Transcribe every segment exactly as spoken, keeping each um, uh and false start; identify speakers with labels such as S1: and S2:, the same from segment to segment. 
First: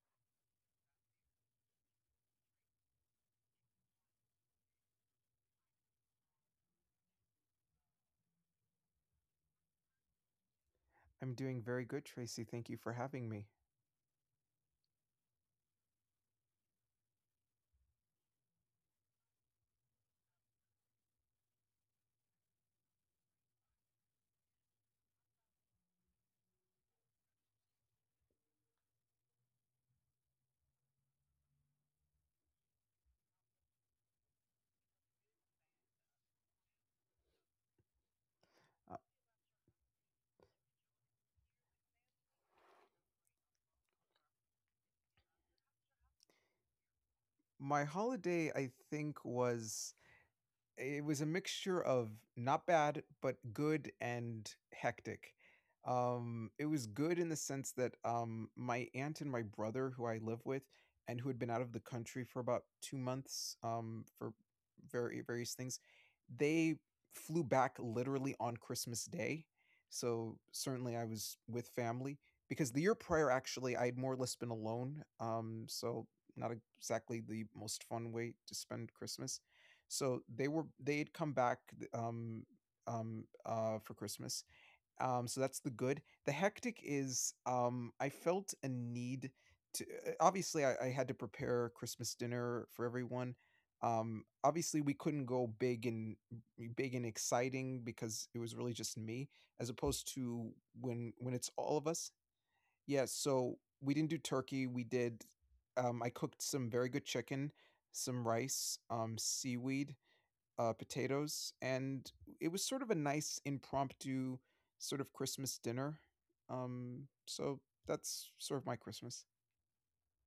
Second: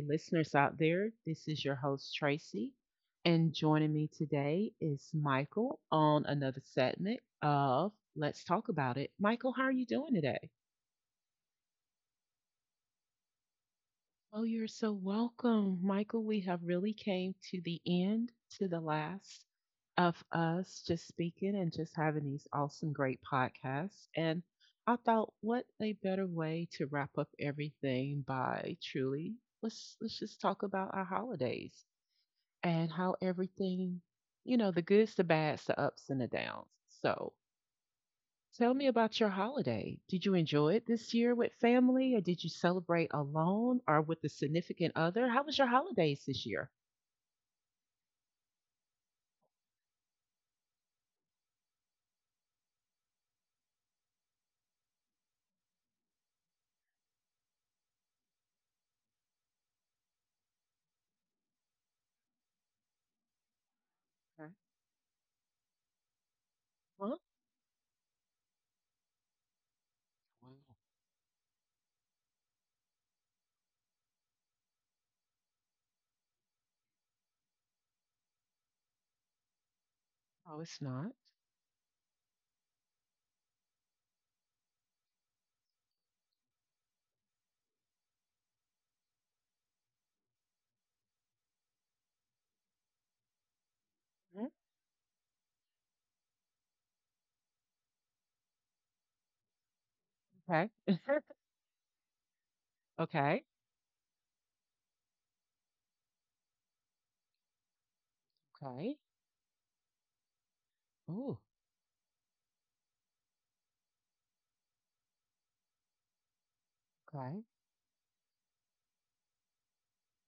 S1: listeners out there. This is your host, Tracy, and joining me today is Michael on another segment of Let's Talk About It. Michael, how are you doing today?
S2: I'm doing very good, Tracy. Thank you for having me.
S1: Oh, you're so welcome, Michael. We have really came to the end, to the last of us just speaking and just having these awesome, great podcasts. And I thought, what a better way to wrap up everything by truly let's let's just talk about our holidays and how everything, you know, the goods, the bads, the ups and the downs. So tell me
S2: Uh,
S1: about your holiday. Did you enjoy it this year with family, or did you celebrate alone or with a significant other? How was your holidays this year?
S2: my holiday, I think, was It was a mixture of not bad, but good and hectic. Um, it was good in the sense that um, my aunt and my brother, who I live with, and who had been out of the country for about two months um, for
S1: Okay.
S2: very various things, they
S1: Huh?
S2: flew back literally on Christmas Day. So
S1: Wow.
S2: certainly I was with family because the year prior, actually, I had more or less been alone. Um, so not exactly the most fun way to spend Christmas so they
S1: Oh,
S2: were
S1: it's
S2: they
S1: not.
S2: had come back um um uh for Christmas. Um so that's the good. The hectic is um I felt a need to uh, obviously I, I had to prepare Christmas dinner for everyone. Um
S1: Mhm.
S2: obviously we couldn't go big and big and exciting because it was really just me as opposed to
S1: Okay.
S2: when when it's all of us. Yeah,
S1: Okay.
S2: so we didn't do turkey. We did um I cooked some very good chicken, some rice,
S1: Okay.
S2: um seaweed, uh,
S1: Oh,
S2: potatoes, and it was sort of a nice impromptu sort of Christmas dinner. Um,
S1: okay.
S2: so that's sort of my Christmas.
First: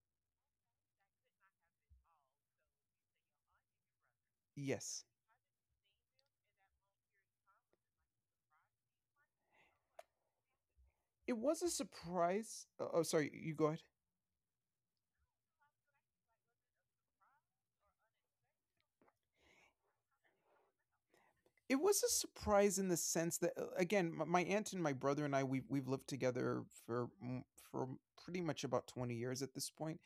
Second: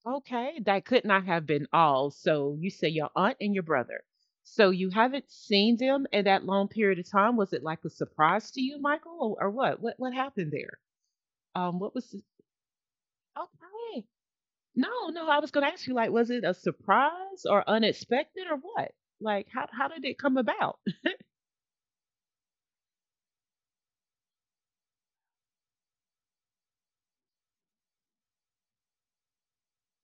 S1: Okay. That could not have been all. So you say your aunt and your brother. So you
S2: Yes,
S1: haven't seen them in that long period of time. Was it like a surprise to you, Michael, or, or what? What what happened there?
S2: it was a
S1: Um, what was the,
S2: surprise. Oh, oh, sorry, you go ahead.
S1: okay? No, no, I was gonna ask you, like, was it a surprise or unexpected or what? Like, how how did it come about?
S2: It was a surprise in the sense that, uh, again, m- my aunt and my brother and I we've we've lived together for mm, for pretty much about twenty years at this point.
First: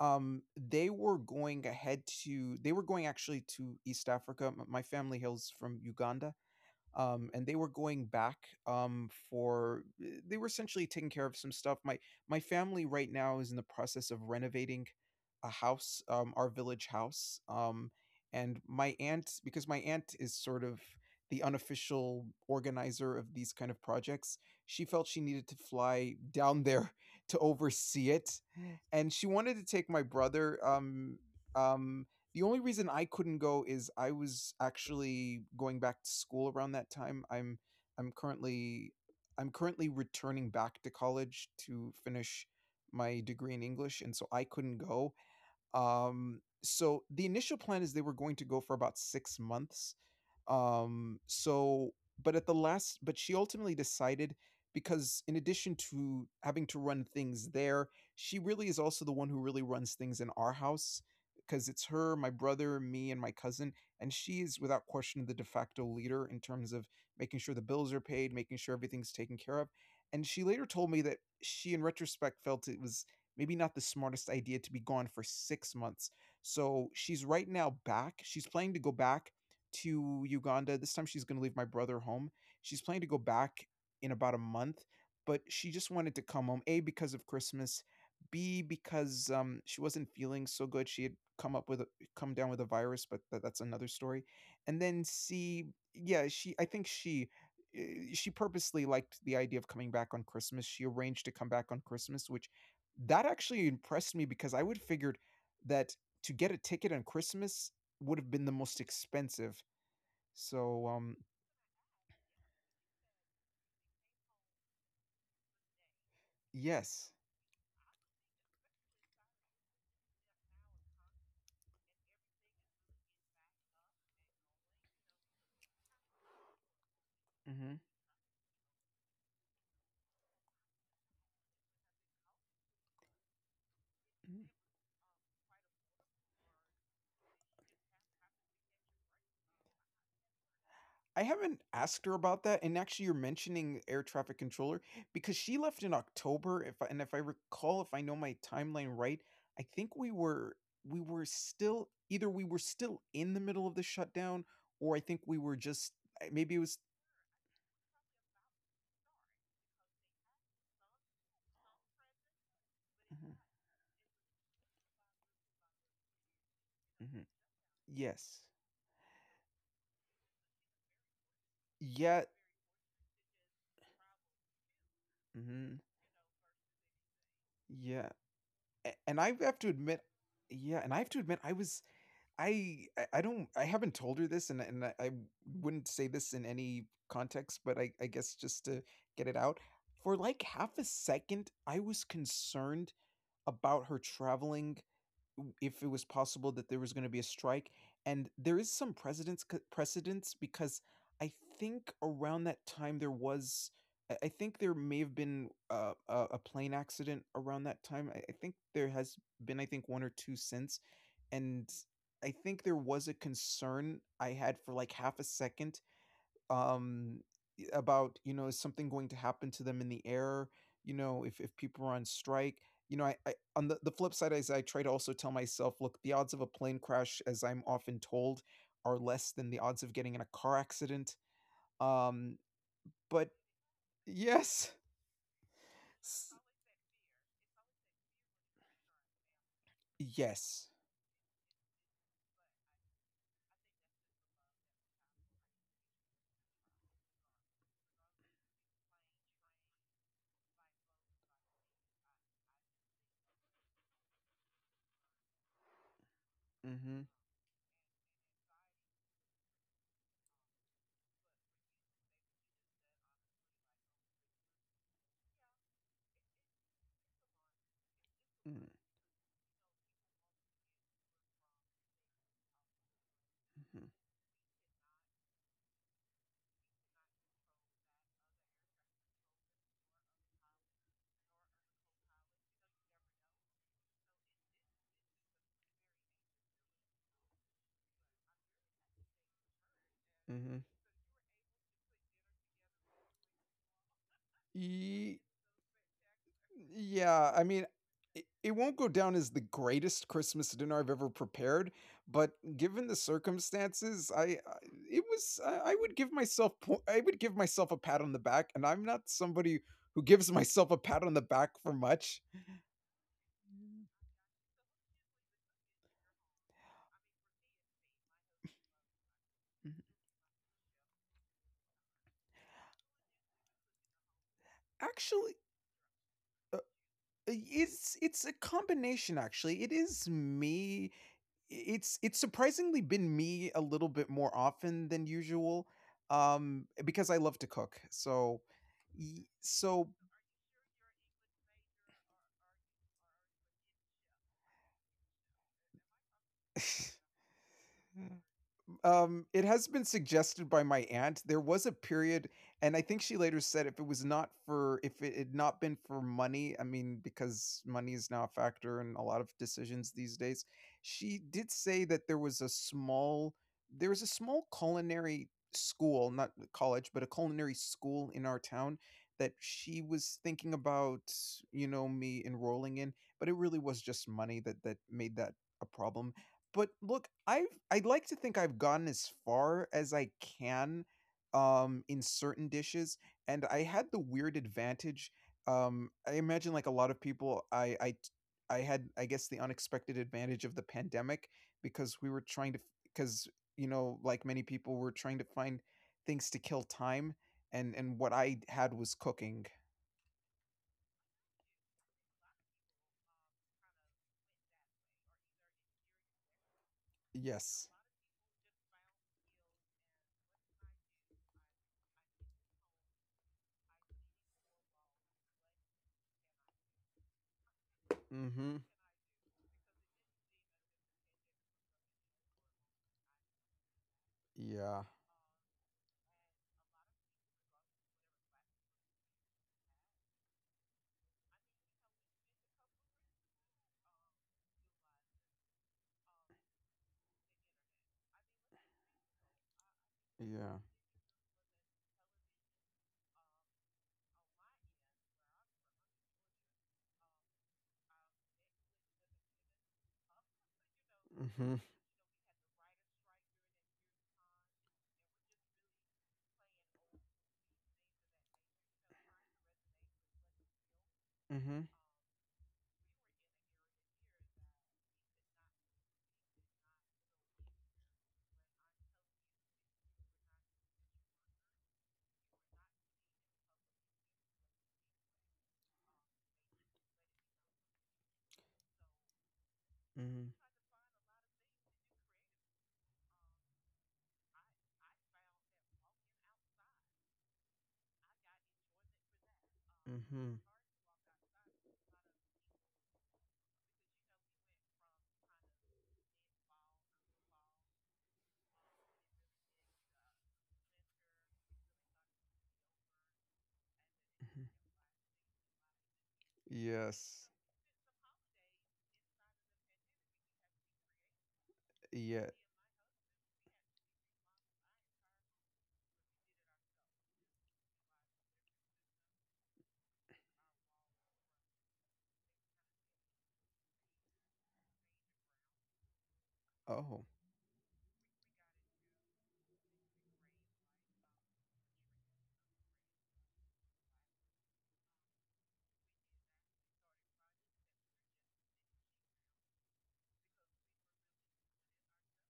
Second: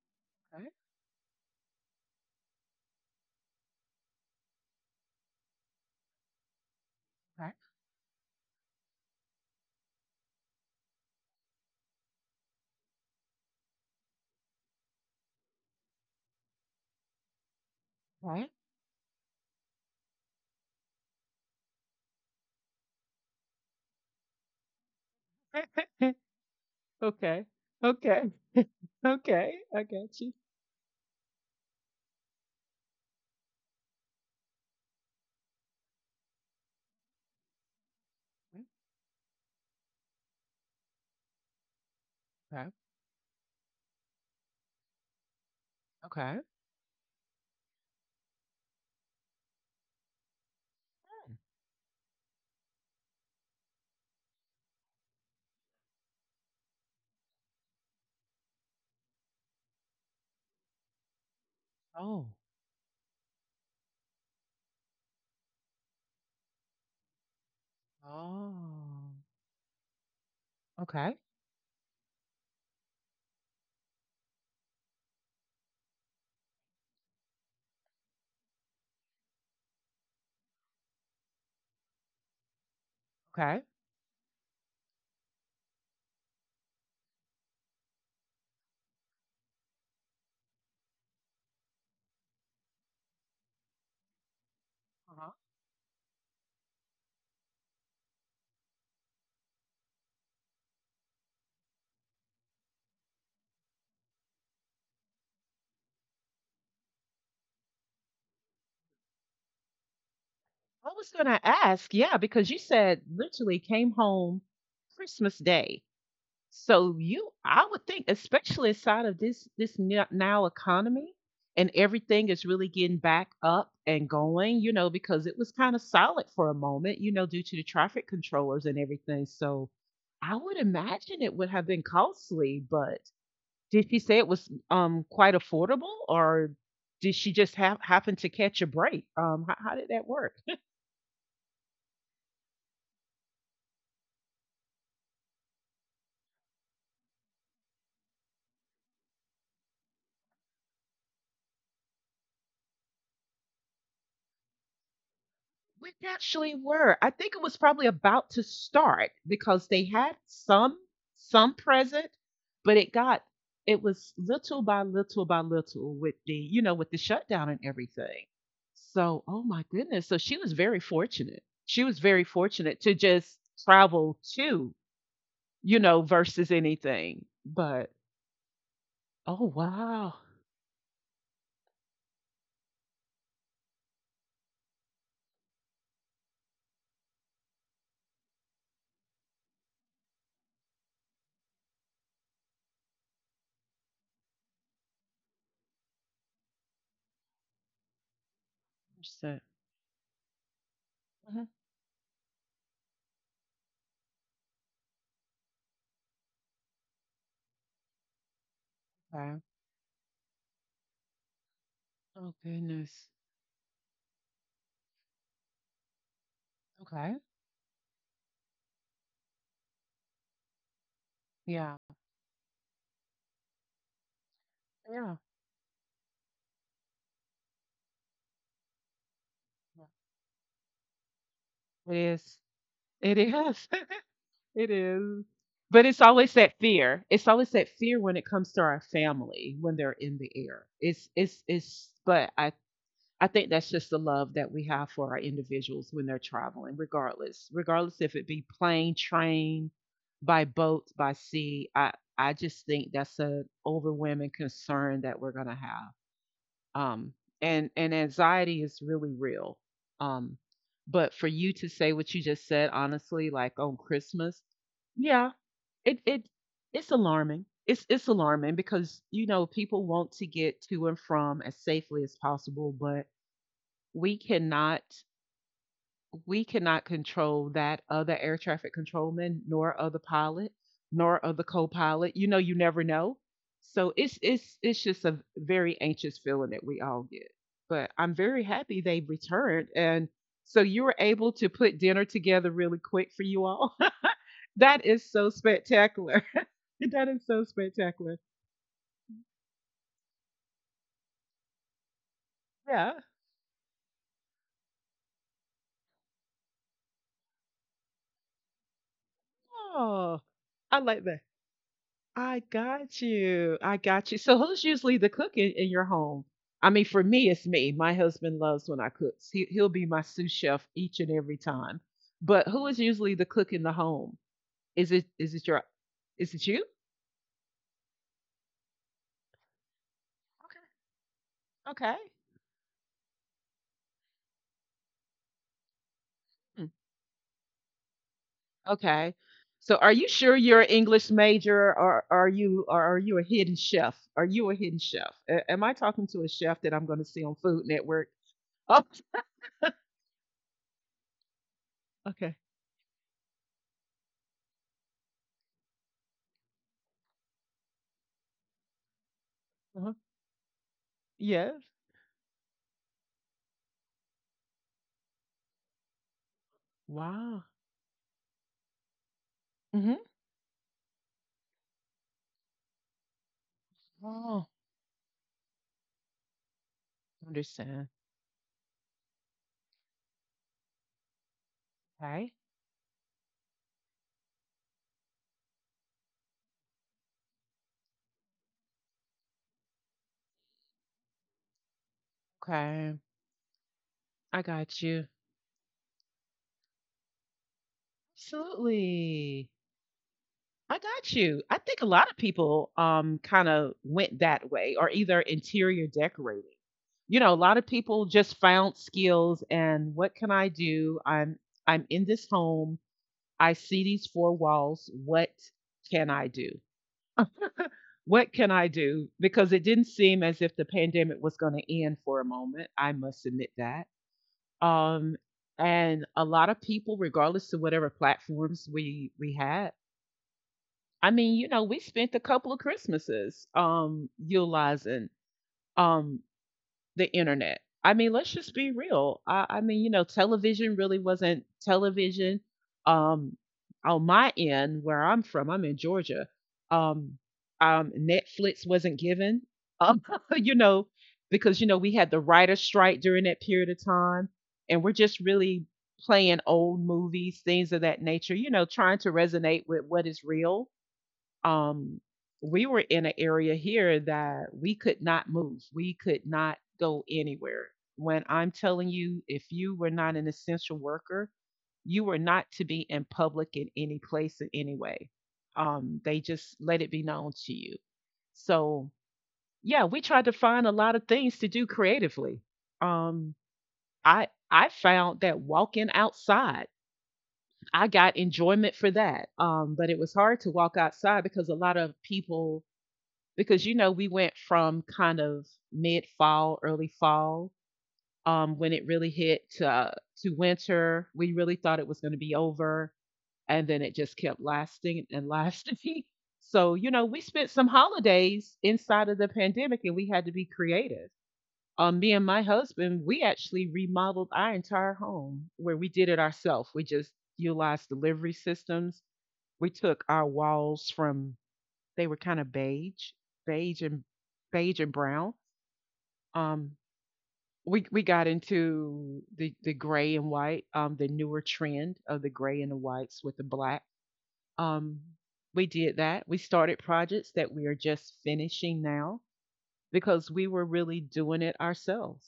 S2: Um, they were going ahead to they were going actually to East Africa. M- My family hails from Uganda, um, and they were going back um, for eh, they were essentially taking care of some stuff. My my family right now is in the process of renovating a house, um, our village house, um,
S1: Okay,
S2: and my aunt because my aunt is sort of the unofficial organizer of these kind of projects. She felt she needed to
S1: okay,
S2: fly down there to
S1: okay,
S2: oversee
S1: okay, okay,
S2: it, and she
S1: okay,
S2: wanted to
S1: I
S2: take my
S1: got you.
S2: brother. Um, um, the only reason I couldn't go is I was actually going back to school around that time. I'm I'm currently I'm currently returning back to college to finish
S1: Okay,
S2: my degree in English, and so I couldn't go.
S1: okay.
S2: Um, so the initial plan is they were going to go for about six months. Um, so, but at the last, but she ultimately decided because in addition to having to run things there, she really is also the one who really runs things in our house because it's her,
S1: Oh,
S2: my brother, me, and my cousin. And she is without question the de facto leader in terms of making sure the bills are paid, making sure everything's
S1: oh,
S2: taken care of. And she later told me
S1: okay,
S2: that she, in retrospect, felt it was maybe not the smartest idea to be gone for six months. So she's right now back. She's planning to go back to Uganda. This time she's going to leave my brother home. She's planning to go
S1: okay.
S2: back in about a month, but she just wanted to come home, A, because of Christmas, B, because um, she wasn't feeling so good. She had come up with a, come down with a virus, but tha- that's another story. And then
S1: Uh-huh.
S2: C, yeah, she, I think she, eh, she purposely liked the idea of coming back on Christmas. She arranged to come back on Christmas, which that actually impressed me because I would have figured that to get a ticket on Christmas would have been the most expensive. So,
S1: I was
S2: um,
S1: gonna ask, yeah, because you said literally came home Christmas Day. So
S2: yes.
S1: you, I would think, especially inside of this this n- now economy, and everything is really getting back up and going. You know, because it was kind of solid for a moment. You know, due to the
S2: hmm
S1: traffic controllers and everything. So I would imagine it would have been costly. But did she say it was um quite affordable, or did she just have happen to catch a break? Um, how, how did that work?
S2: I haven't asked her about that, and actually, you're mentioning air traffic controller because she left in October. If I, and if I recall, if I know my timeline right, I think we were we were still either we were still in the middle of the shutdown, or I think we were just
S1: We
S2: uh, maybe
S1: actually
S2: it was.
S1: were. I think it was probably about to start because they had some some present, but it got
S2: Mhm,
S1: it was little by little by little with the, you know, with the
S2: mhm.
S1: shutdown and everything.
S2: Yes.
S1: So oh my goodness. So she was very fortunate. She was
S2: Yeah.
S1: very fortunate to just travel to,
S2: Mhm,
S1: you know, versus anything. But
S2: yeah. A- and I
S1: oh
S2: have to admit
S1: wow.
S2: yeah, and I have to admit I was I I I don't I haven't told her this and and I I wouldn't say this in any context, but I I guess just to get it out. For like half a second, I was concerned about her traveling if it was possible that there was going to be a strike and there is some
S1: Just a-
S2: precedence c- precedence because I
S1: Mhm.
S2: think around that time there was i I think there may have been uh, a, a plane accident around that time I, I think there has
S1: Okay.
S2: been I think one or two since and I
S1: Oh
S2: think there was
S1: goodness.
S2: a concern I had for like half a second,
S1: Okay.
S2: um, about you know is something going to happen to them in the air? You know, if if
S1: Yeah.
S2: people are on strike, you know, I, I on the, the flip side is I try to also
S1: Yeah.
S2: tell myself, look, the odds of a plane crash, as I'm often told, are less than the odds
S1: Yeah.
S2: of getting in a car accident.
S1: It
S2: Um,
S1: is. It
S2: but
S1: is.
S2: yes,
S1: It is. But it's
S2: s-
S1: always that fear. It's always that fear when it comes to our family when they're in the air.
S2: yes.
S1: It's it's it's but I I think that's just the love that we have for our individuals when they're traveling, regardless. Regardless if it be plane, train, by boat, by sea. I I just think that's an overwhelming concern that we're gonna have,
S2: Mm-hmm.
S1: um and and anxiety is really real. um but for you to say what you just said honestly, like on Christmas, yeah, it it it's alarming. it's it's alarming
S2: Mm-hmm.
S1: because, you know, people want to get to and from as safely as possible, but we cannot, we cannot control that other air traffic controlman, nor other pilot, nor other co-pilot. You know, you never know. So it's it's it's just a very anxious feeling that we all get. But I'm very happy they have returned, and so you were able to put dinner together really quick for you all. That is
S2: Mm-hmm.
S1: so spectacular. That is
S2: Yeah, I
S1: so
S2: mean,
S1: spectacular.
S2: it, it won't go down as the greatest Christmas dinner I've ever prepared, but given the
S1: Yeah.
S2: circumstances, I, I it was I, I would give myself po- I would give myself a pat on the back, and I'm not somebody who
S1: Oh,
S2: gives myself a
S1: I
S2: pat
S1: like
S2: on the
S1: that.
S2: back for much.
S1: I got you. I
S2: Mm,
S1: got you. So who's usually the cook in, in your home? I mean, for me, it's me. My husband loves when I cook. He he'll be my sous chef each and every time. But who is usually the cook in the home? Is it is
S2: Actually,
S1: it your is it
S2: uh, uh,
S1: you?
S2: it's it's a combination. Actually, it is me
S1: Okay.
S2: it's
S1: Okay.
S2: it's surprisingly been me a little bit more often than usual um
S1: Hmm,
S2: because I love to cook. So
S1: okay.
S2: y-
S1: So
S2: so
S1: are you sure you're an English major, or are you or are you a hidden chef? Are you a hidden chef? A- am I talking to a chef that I'm going to see on Food Network? Oh,
S2: Um, it has been suggested by my aunt. There was a period,
S1: okay.
S2: and I think she later said if it was not for if it had not been for money, I mean, because money is now a factor in a lot of decisions
S1: Uh-huh.
S2: these days. She did
S1: Yes.
S2: say that there was a small there was a small culinary school, not college, but a
S1: Wow.
S2: culinary school in our town that she was thinking about, you know, me enrolling in, but it really was just money
S1: Mhm.
S2: that that made that a problem but look, I've I'd
S1: Understand.
S2: like to think I've gone as far as I can, um, in
S1: Okay.
S2: certain dishes, and I had the weird advantage, um, I imagine like a lot of people, I I t I had, I guess, the unexpected advantage of the pandemic because we were trying to
S1: Okay.
S2: because you know, like many
S1: I
S2: people,
S1: got
S2: were
S1: you.
S2: trying to find things to kill time, and and what I had was cooking.
S1: Absolutely. I got you. I think a lot of people um kind of went that way or either interior decorating. You know, a lot of
S2: Yes.
S1: people just found skills and what can I do? I'm I'm in this home. I see these four walls. What can I do? What can
S2: Mhm.
S1: I do? Because it didn't seem as if the pandemic was going to end for a moment. I must admit that.
S2: Yeah.
S1: Um, and a lot of people, regardless of whatever platforms we we had, I mean, you know, we spent a couple of Christmases um utilizing um the internet. I mean, let's just be real. I, I mean, you know,
S2: Yeah.
S1: television really wasn't television. Um, on my end, where I'm from, I'm in Georgia. Um, um, Netflix wasn't given. Um, you know,
S2: Mhm.
S1: because you know we had the writer's strike during that period of time, and we're just really playing old movies, things of that nature. You know, trying to resonate with what is real.
S2: Mhm.
S1: um, we were in an area here that we could not move. We could not go anywhere. When I'm telling you, if you were not an essential worker, you were not to be in public in any place in any way. Um, they just let it be known to you. So yeah, we tried
S2: Mhm.
S1: to find a lot of things to do creatively. Um, I I found that walking outside, I got enjoyment for that. Um, but it was
S2: Mhm.
S1: hard to walk outside because a lot of people, because you know we went from kind of mid fall, early fall, um, when it really hit to uh, to winter. We really thought it was going to be over, and then it just kept
S2: Mhm.
S1: lasting and lasting. So you know we
S2: Yes.
S1: spent some holidays inside of the pandemic, and we had to be creative. Um, me and
S2: Yeah.
S1: my husband, we actually remodeled our entire home where we did it ourselves. We just utilized delivery systems. We took our walls from they were kind of beige, beige and beige and brown. Um,
S2: Oh.
S1: we we got into the the gray and white, um, the newer trend of the gray and the whites with the black. Um, we did that. We started projects that we are just finishing now because we were really doing it ourselves.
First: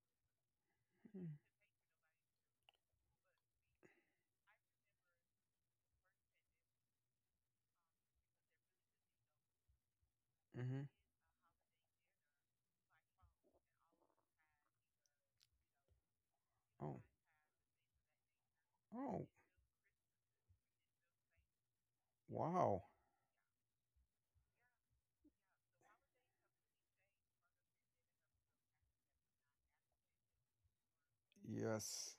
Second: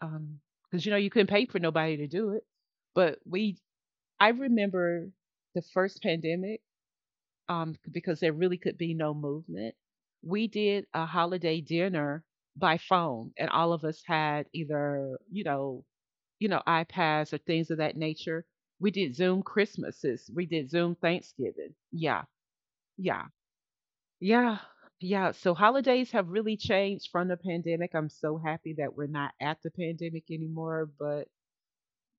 S1: Um, because you know you couldn't pay for nobody to do it, but we. I remember the first pandemic, um, because there really could be no movement. We
S2: Mm-hmm.
S1: did a holiday dinner by phone, and all of us had either, you know, you know,
S2: Oh.
S1: iPads or things of that nature. We did
S2: Oh.
S1: Zoom Christmases. We did Zoom Thanksgiving. Yeah,
S2: Wow.
S1: yeah, yeah, yeah. So holidays have really changed from the pandemic. I'm so happy that we're not at the pandemic anymore, but
S2: Yes.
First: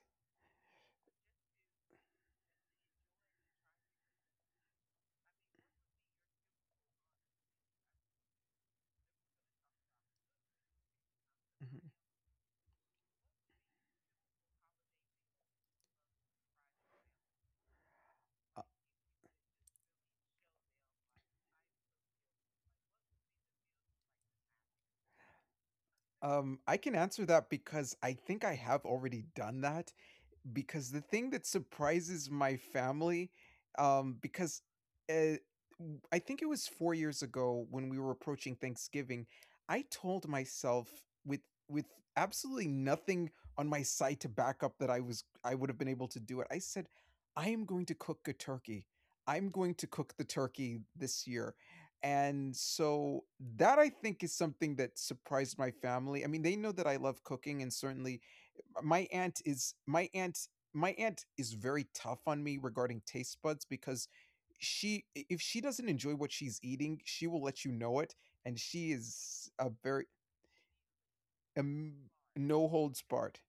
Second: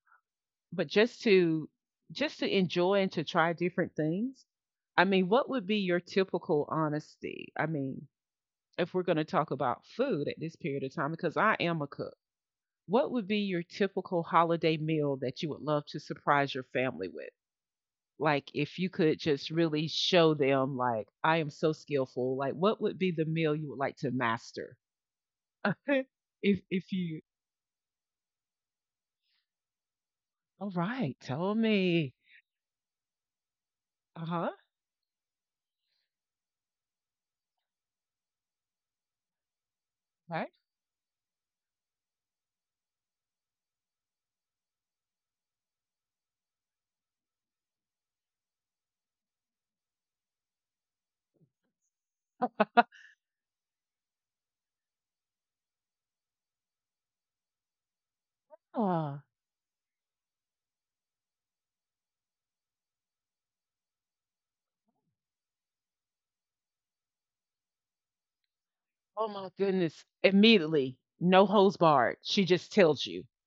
S1: but just to just to enjoy and to try different things. I mean, what would be your typical honesty, I mean, if we're going to talk about food at this period of time, because I
S2: Mhm.
S1: am a cook, what would be your typical holiday meal that you would love to surprise your family with? Like,
S2: Uh,
S1: if you could just really show them, like, I am so skillful, like what would be the meal you would like to master? if
S2: Um, I
S1: if
S2: can
S1: you,
S2: answer that because I think I have already done that.
S1: all
S2: Because the
S1: right
S2: thing that
S1: tell me.
S2: surprises my family, um,
S1: Uh-huh.
S2: because uh, w- I think it was four years ago when we were approaching Thanksgiving, I told
S1: Right.
S2: myself with with absolutely nothing on my side to back up that I was I would have been able to do it. I said, I am going to cook a turkey. I'm going to cook the turkey this year. And so that I think is something that surprised my family. I mean, they know that I love cooking and certainly my
S1: Ah.
S2: aunt is my aunt my aunt is very tough on me regarding taste buds because she if she doesn't enjoy what she's eating, she will let you know it and she
S1: Oh
S2: is
S1: my
S2: a very
S1: goodness. Immediately, no holds
S2: um,
S1: barred. She
S2: no
S1: just
S2: holds
S1: tells you.
S2: barred.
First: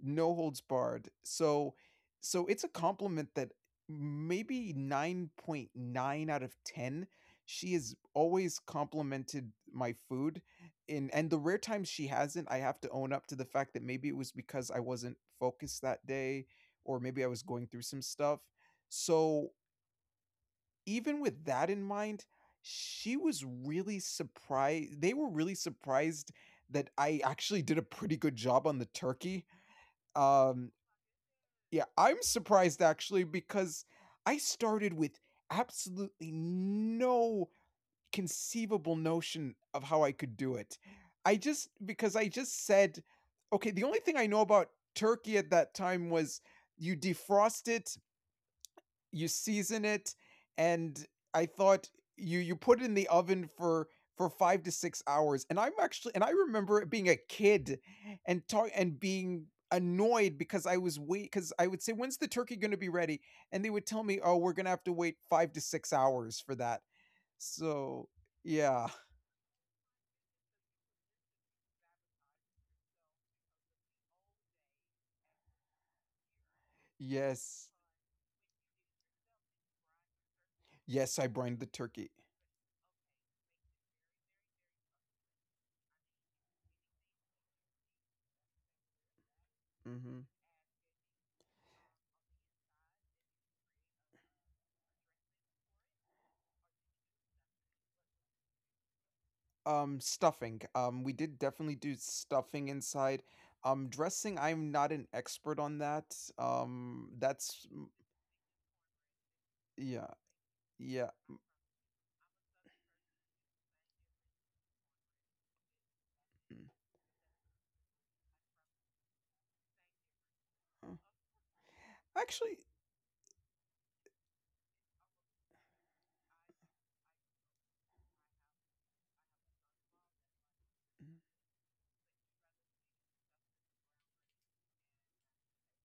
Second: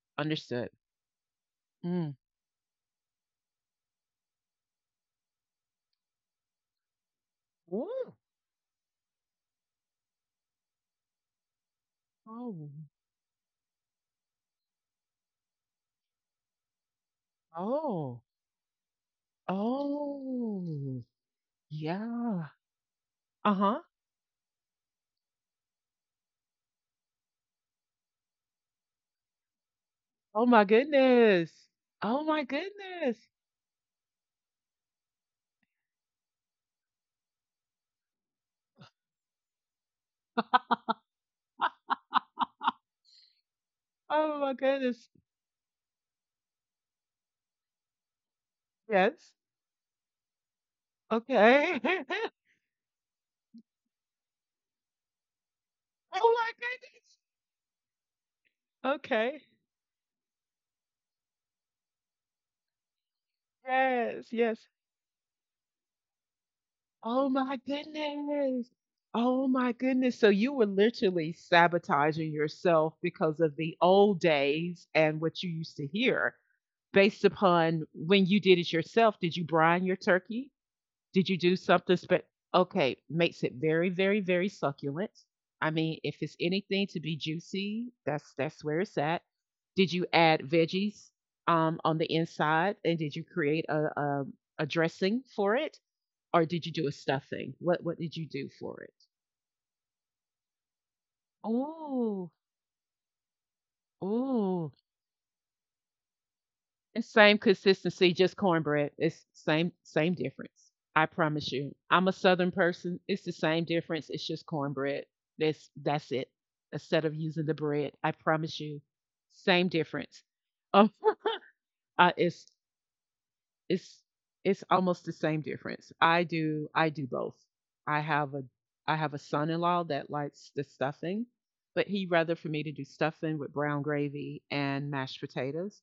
S2: No holds
S1: Understood.
S2: barred. So
S1: Mm.
S2: so it's a compliment that maybe nine point nine out of ten she has
S1: Ooh.
S2: always complimented my food and and the rare times she hasn't
S1: Oh.
S2: I have to own up to the fact that maybe it was because I wasn't focused that day or maybe I was going through some
S1: Oh.
S2: stuff so
S1: Oh.
S2: even with that in mind,
S1: Yeah.
S2: she was
S1: Uh-huh.
S2: really surprised they were really surprised that I actually did a pretty good job on the turkey.
S1: Oh my
S2: Um
S1: goodness.
S2: yeah, I'm
S1: Oh my
S2: surprised
S1: goodness.
S2: actually because I started with absolutely no conceivable notion of how I could do it. I just because I just said, okay, the only thing I
S1: Oh
S2: know
S1: my
S2: about
S1: goodness.
S2: turkey at that time was you defrost it you
S1: Yes.
S2: season it, and I
S1: Okay.
S2: thought you you put it in the oven for for five to six hours. And I'm actually and I
S1: Oh my
S2: remember being a
S1: goodness.
S2: kid and talk and
S1: Okay.
S2: being annoyed because I was wait because I would say, when's the turkey gonna be ready? And they would tell me,
S1: Yes.
S2: oh, we're
S1: Yes.
S2: gonna have to wait five to six hours for that.
S1: Oh my
S2: So
S1: goodness.
S2: yeah.
S1: Oh my goodness. So you were literally sabotaging yourself because of the old days and what you used to hear based
S2: Yes.
S1: upon when you did it yourself. Did you brine your turkey?
S2: Yes,
S1: Did
S2: I
S1: you do
S2: brined the
S1: something?
S2: turkey.
S1: Spe- okay, makes it very, very, very succulent. I mean, if it's anything to be juicy, that's that's where it's at. Did you
S2: hmm
S1: add veggies, um, on the inside, and did you create a, a a dressing for it? Or did you do a stuffing? What what did you do for it?
S2: Um, stuffing. Um, we did definitely do
S1: Oh,
S2: stuffing inside. Um, dressing, I'm
S1: oh,
S2: not an expert on that.
S1: it's
S2: Um,
S1: same
S2: that's
S1: consistency, just cornbread. It's same
S2: yeah,
S1: same difference. I
S2: yeah.
S1: promise you. I'm a southern person. It's the same difference. It's just cornbread. That's that's it.
S2: mm,
S1: Instead of using the bread, I promise you, same difference. Oh,
S2: huh.
S1: uh, it's
S2: Actually.
S1: it's it's almost the same difference. I do I do both. I have a I have a son-in-law that likes the stuffing, but he rather for me to do stuffing with brown gravy and mashed potatoes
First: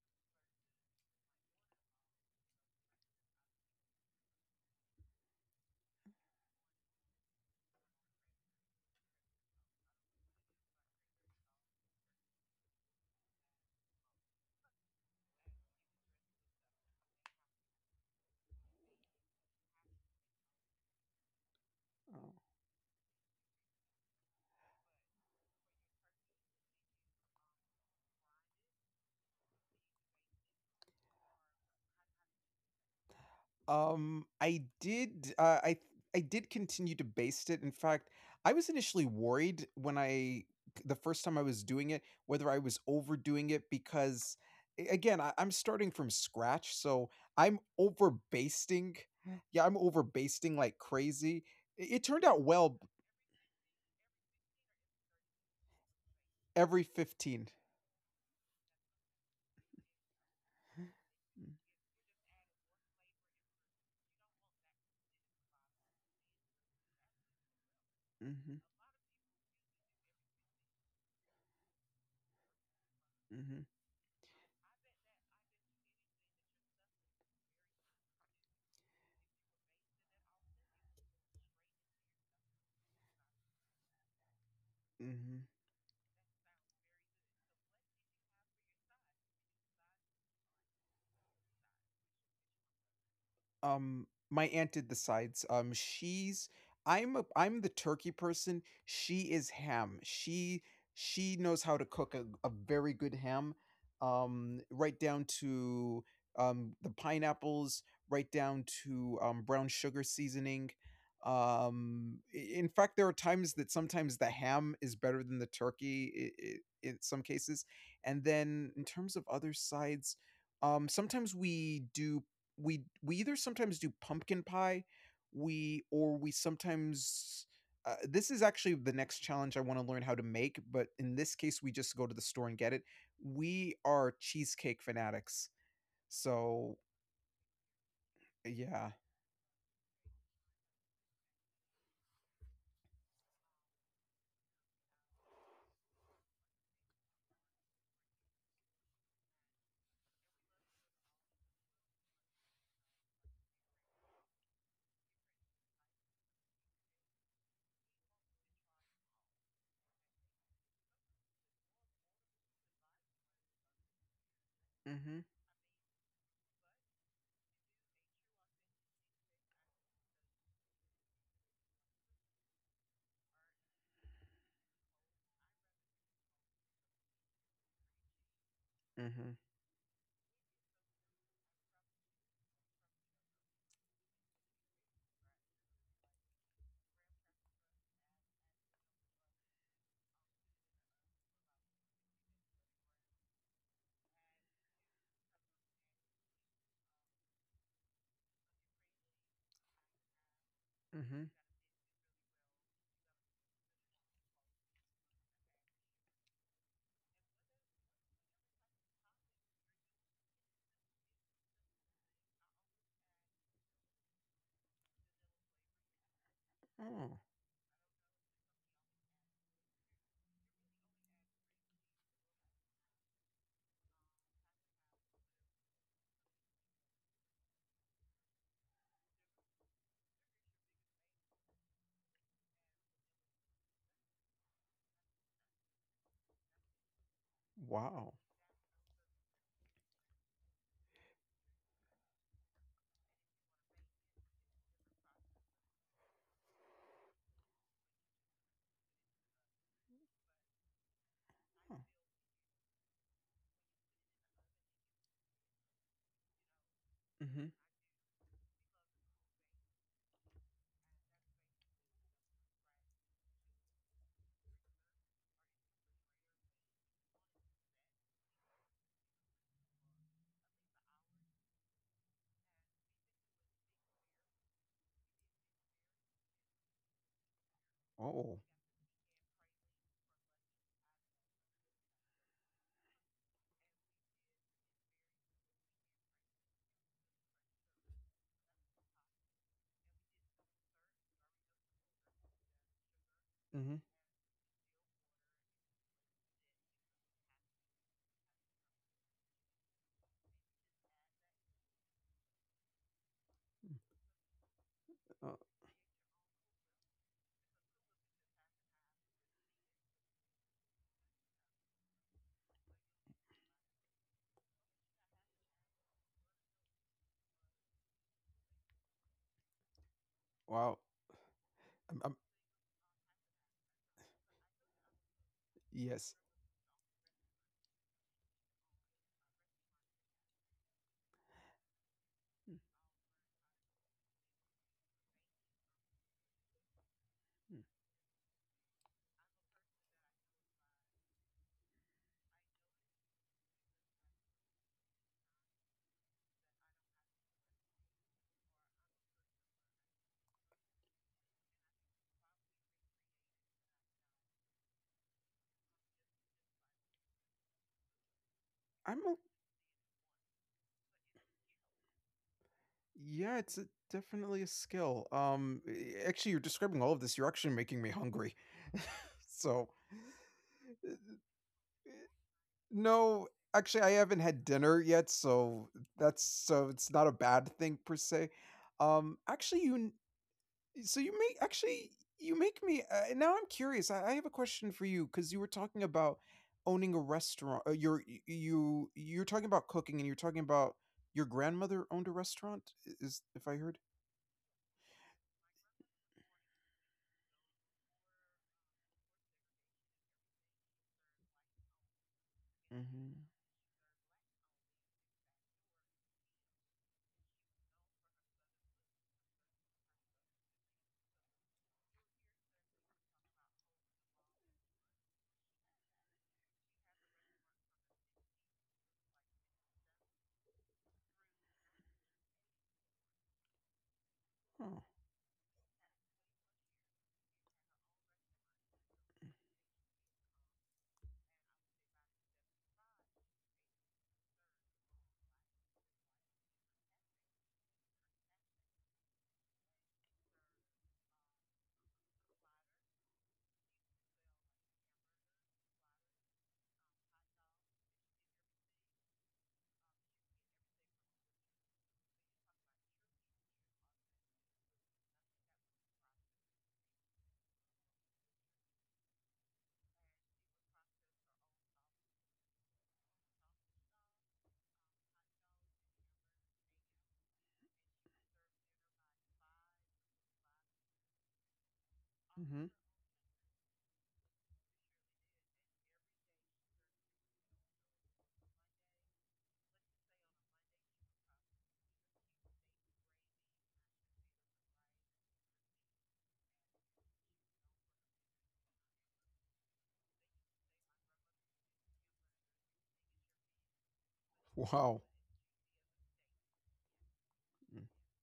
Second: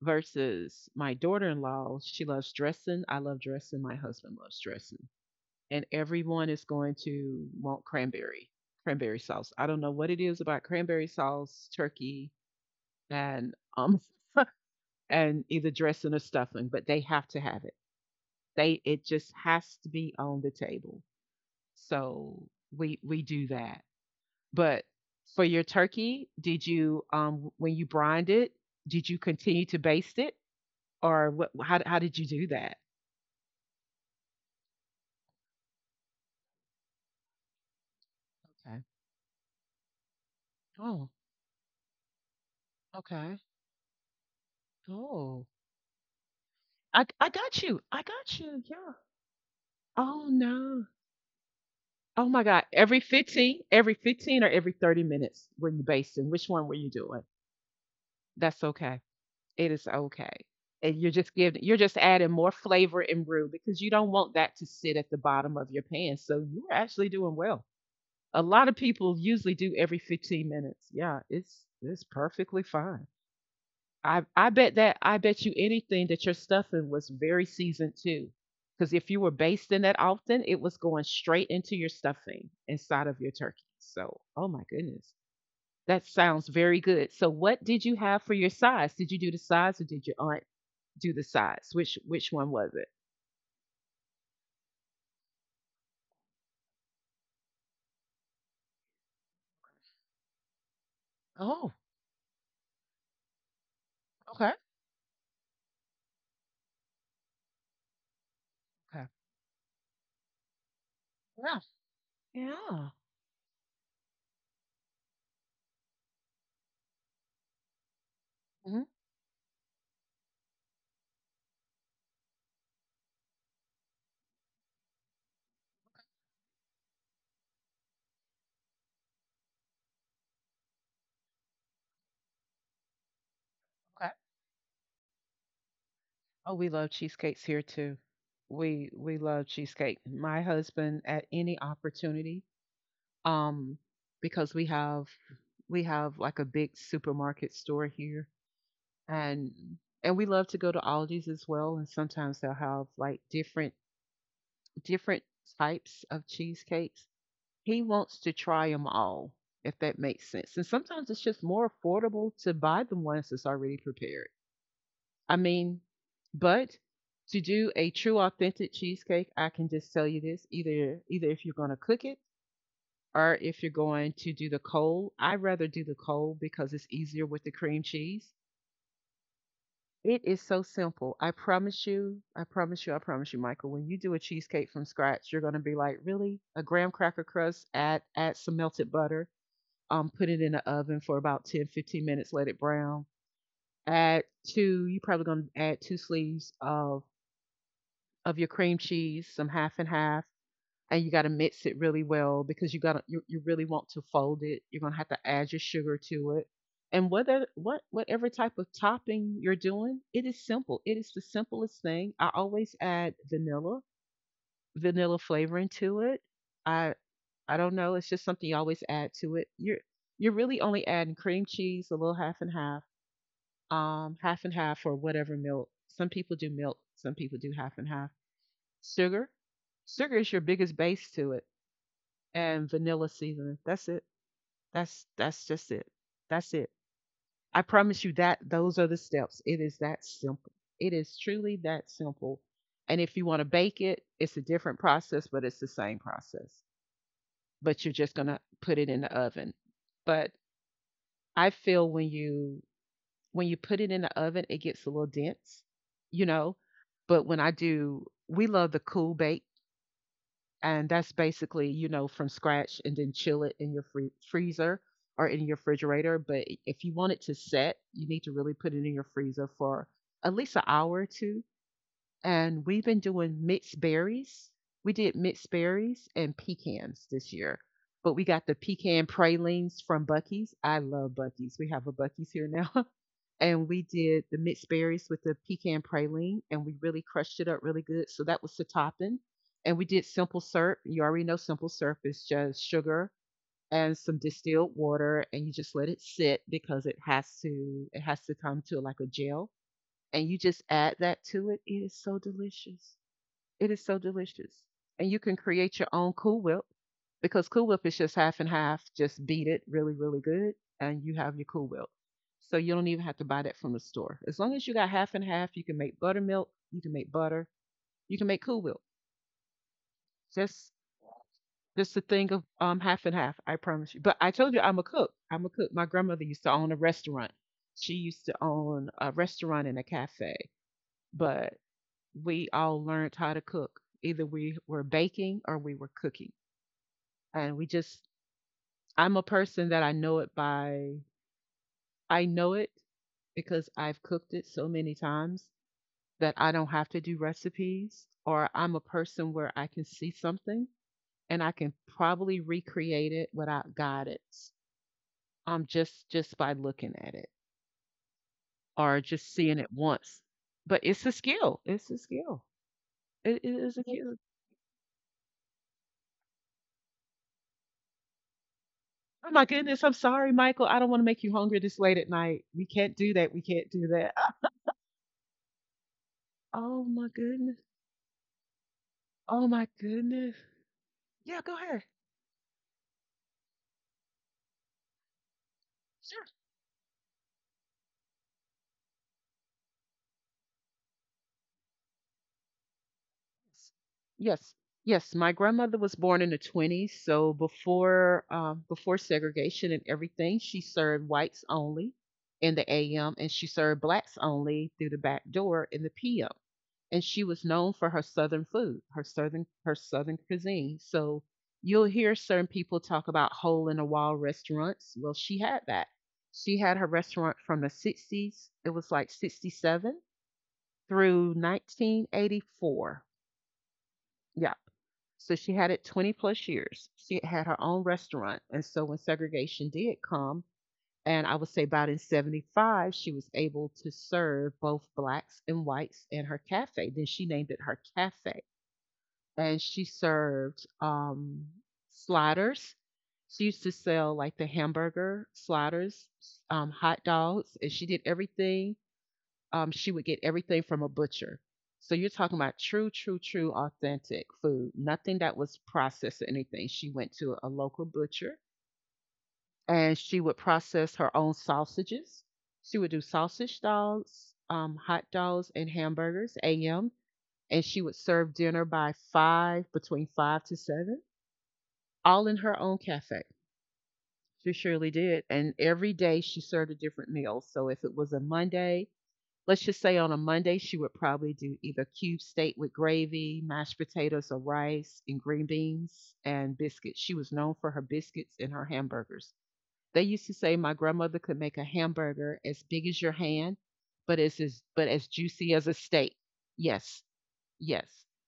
S1: versus my daughter-in-law, she loves dressing, I love dressing, my husband loves dressing. And everyone is going to want cranberry, cranberry sauce. I don't know what it is about cranberry sauce, turkey, and um and either dressing or stuffing, but they have to have it. They it just has to be on the table. So we we do that. But for your turkey, did you um when you brined it, did you continue to baste it or what how how did you do that?
S2: Um, I did, uh, I I did continue to baste it. In fact, I was
S1: Okay.
S2: initially worried when I the
S1: Oh,
S2: first time I was doing it, whether I was
S1: okay.
S2: overdoing it because a- again, I,
S1: Oh,
S2: I'm starting from scratch,
S1: I
S2: so
S1: I
S2: I'm
S1: got you. I
S2: over
S1: got you. Yeah.
S2: basting. Yeah, I'm over
S1: Oh
S2: basting like
S1: no.
S2: crazy. I- It, turned
S1: Oh
S2: out
S1: my God.
S2: well
S1: Every fifteen, every fifteen or every thirty minutes were you basting? Which one were
S2: every
S1: you doing?
S2: fifteen.
S1: That's okay. It is okay. And you're just giving you're just adding more flavor and brew because you don't want that to sit at the bottom of your pan. So you're actually doing well. A
S2: Mm-hmm.
S1: lot of people usually do every fifteen minutes. Yeah, it's it's perfectly fine.
S2: Hmm.
S1: I I bet that I bet you anything that your stuffing was very seasoned too. Because if you were basting that often, it was going straight into your stuffing inside of your turkey. So, oh my goodness,
S2: Hmm.
S1: that sounds very good. So, what did you have for your sides? Did you do the sides, or did your aunt do the sides? Which which one was it?
S2: Um, my aunt did the sides. Um, she's I'm a I'm the turkey person. She is ham. She she knows
S1: Oh,
S2: how to cook a, a very good ham.
S1: okay.
S2: Um, right down to um the pineapples, right down
S1: Okay.
S2: to um brown sugar seasoning.
S1: Yeah.
S2: Um, i- in
S1: Yeah.
S2: fact, there are times that sometimes the ham is better than the turkey I I in some cases. And then
S1: hmm
S2: in terms of other sides, um, sometimes we do we we either sometimes do pumpkin pie, we or we sometimes uh, this is actually the next challenge I want to learn how to make, but in this case, we just go to the store and get it. We
S1: Okay.
S2: are cheesecake fanatics,
S1: Oh, we
S2: so
S1: love cheesecakes here too. We
S2: yeah.
S1: we love cheesecake. My husband at any opportunity, um, because we have we have like a big supermarket store here, and and we love to go to Aldi's as well. And sometimes they'll have like different different types of cheesecakes. He wants to try them all, if that makes sense. And sometimes it's just more affordable to buy the ones that's already prepared.
S2: Mm-hmm.
S1: I mean, but to do a true authentic cheesecake, I can just tell you this, either either if you're going to cook it or if you're going to do the cold, I'd rather do the cold because it's easier with the cream cheese.
S2: Mm-hmm.
S1: It is so simple. I promise you, I promise you, I promise you, Michael, when you do a cheesecake from scratch, you're going to be like, "Really? A graham cracker crust, add add some melted butter, um, put it in the oven for about ten, fifteen minutes, let it brown. Add two, you're probably gonna add two sleeves of of your cream cheese, some half and half, and you gotta
S2: Mm-hmm.
S1: mix it really well because you gotta you, you really want to fold it. You're gonna have to add your sugar to it. And whether what whatever type of topping you're doing, it is simple. It is the simplest thing. I always add vanilla, vanilla flavoring to it. I
S2: Oh,
S1: I don't know. It's just something you always add to it. You're you're really only adding cream cheese, a little half and half, um, half and half for whatever milk. Some people do milk, some people do half and half. Sugar, Sugar is your biggest base to it, and vanilla seasoning. That's it. That's that's just it. That's it. I promise you
S2: wow.
S1: that those are the steps. It is that simple. It is truly that simple. And if you want to bake it, it's a different process, but it's the same process. But you're just gonna put it in the oven but I
S2: Huh.
S1: feel when you when you put it in the oven, it gets a little dense, you know. But when I
S2: Mm-hmm.
S1: do, we love the cool bake, and that's basically you know from scratch, and then chill it in your free- freezer or in your refrigerator. But i- if you want it to set, you need to really put it in your freezer for at least an hour or two. And we've been doing mixed berries. We did mixed berries and pecans this year. But we got
S2: Oh.
S1: the pecan pralines from Bucky's. I love Bucky's. We have a Bucky's here now. And we did the mixed berries with the pecan praline, and we really crushed it up really good. So that was the topping. And we did simple syrup. You already know simple syrup is just sugar
S2: Mm-hmm.
S1: and some distilled water, and you just let it sit because it has to it has to come to like a gel. And you just add that to it. It is so delicious. It is so delicious. And you can
S2: Oh,
S1: create your own Cool Whip because Cool Whip is just half and half, just beat it really, really good, and you have your Cool Whip. So you don't even have to buy that from the store. As long as you got half and half, you can make buttermilk, you can make butter, you can make Cool Whip. Just
S2: wow.
S1: just a
S2: I'm, I'm,
S1: thing of um half and half, I promise you. But I told you I'm a cook. I'm a cook. My
S2: yes.
S1: grandmother used to own a restaurant. She used to own a restaurant and a cafe, but we
S2: Mm,
S1: all learned how to cook. Either we were baking or we were cooking. And we
S2: mm.
S1: just, I'm a person that I know it by, I know it because I've cooked it so many times that I don't have to do recipes, or I'm a person where I can see something and I can probably recreate it without guidance. Um, just just by looking at it or
S2: I'm
S1: just seeing it once. But it's a skill. It's a skill. It,
S2: Yeah,
S1: it
S2: it's a,
S1: is a skill.
S2: definitely a skill. Um, eh, actually, you're describing all of this. You're actually making me hungry.
S1: Oh my
S2: So,
S1: goodness, I'm sorry, Michael. I don't want to make you hungry this late at night. We can't do
S2: no,
S1: that. We can't
S2: actually,
S1: do
S2: I
S1: that.
S2: haven't
S1: Ah,
S2: had dinner yet, so that's so
S1: oh
S2: it's
S1: my
S2: not a
S1: goodness.
S2: bad thing per se. Um,
S1: Oh my
S2: actually, you n-
S1: goodness.
S2: so you
S1: Yeah,
S2: make
S1: go ahead.
S2: actually You make me uh, now. I'm curious. I, I have a question for you because you were talking about
S1: Sure.
S2: owning a restaurant. Uh, you're y- you you're talking about cooking, and you're talking about your grandmother owned a restaurant. i- Is if I heard.
S1: Yes. Yes, my grandmother was born in the twenties, so before um, before segregation and everything, she served whites only in the A M
S2: Mm-hmm.
S1: and she served blacks only through the back door in the P M. And she was known for her southern food, her southern her southern cuisine. So you'll hear certain people talk about hole in the wall restaurants. Well, she had that. She had her restaurant from the sixties. It was like sixty-seven through nineteen eighty-four. Yep.
S2: Oh.
S1: So she had it twenty plus years. She had her own restaurant. And so when segregation did come, and I would say about in seventy-five, she was able to serve both blacks and whites in her cafe. Then she named it her cafe and she served um, sliders. She used to sell like the hamburger sliders, um, hot dogs, and she did everything. Um, she would get everything from a butcher. So you're talking about true, true, true, authentic food. Nothing that was processed or anything. She went to a local butcher and she would process her own sausages. She would do sausage dogs, um, hot dogs, and hamburgers, A M. And she would serve dinner by five, between five to seven all in her
S2: Mm-hmm.
S1: own cafe. She surely did. And every day she served a different meal. So if it was a Monday, let's just say on a Monday, she would probably do either cube steak with gravy, mashed potatoes or rice, and green beans and biscuits. She was known for her biscuits and her hamburgers. They used to say my grandmother could make a hamburger as big as your hand, but as, as but as
S2: Wow.
S1: juicy as a steak. Yes, yes.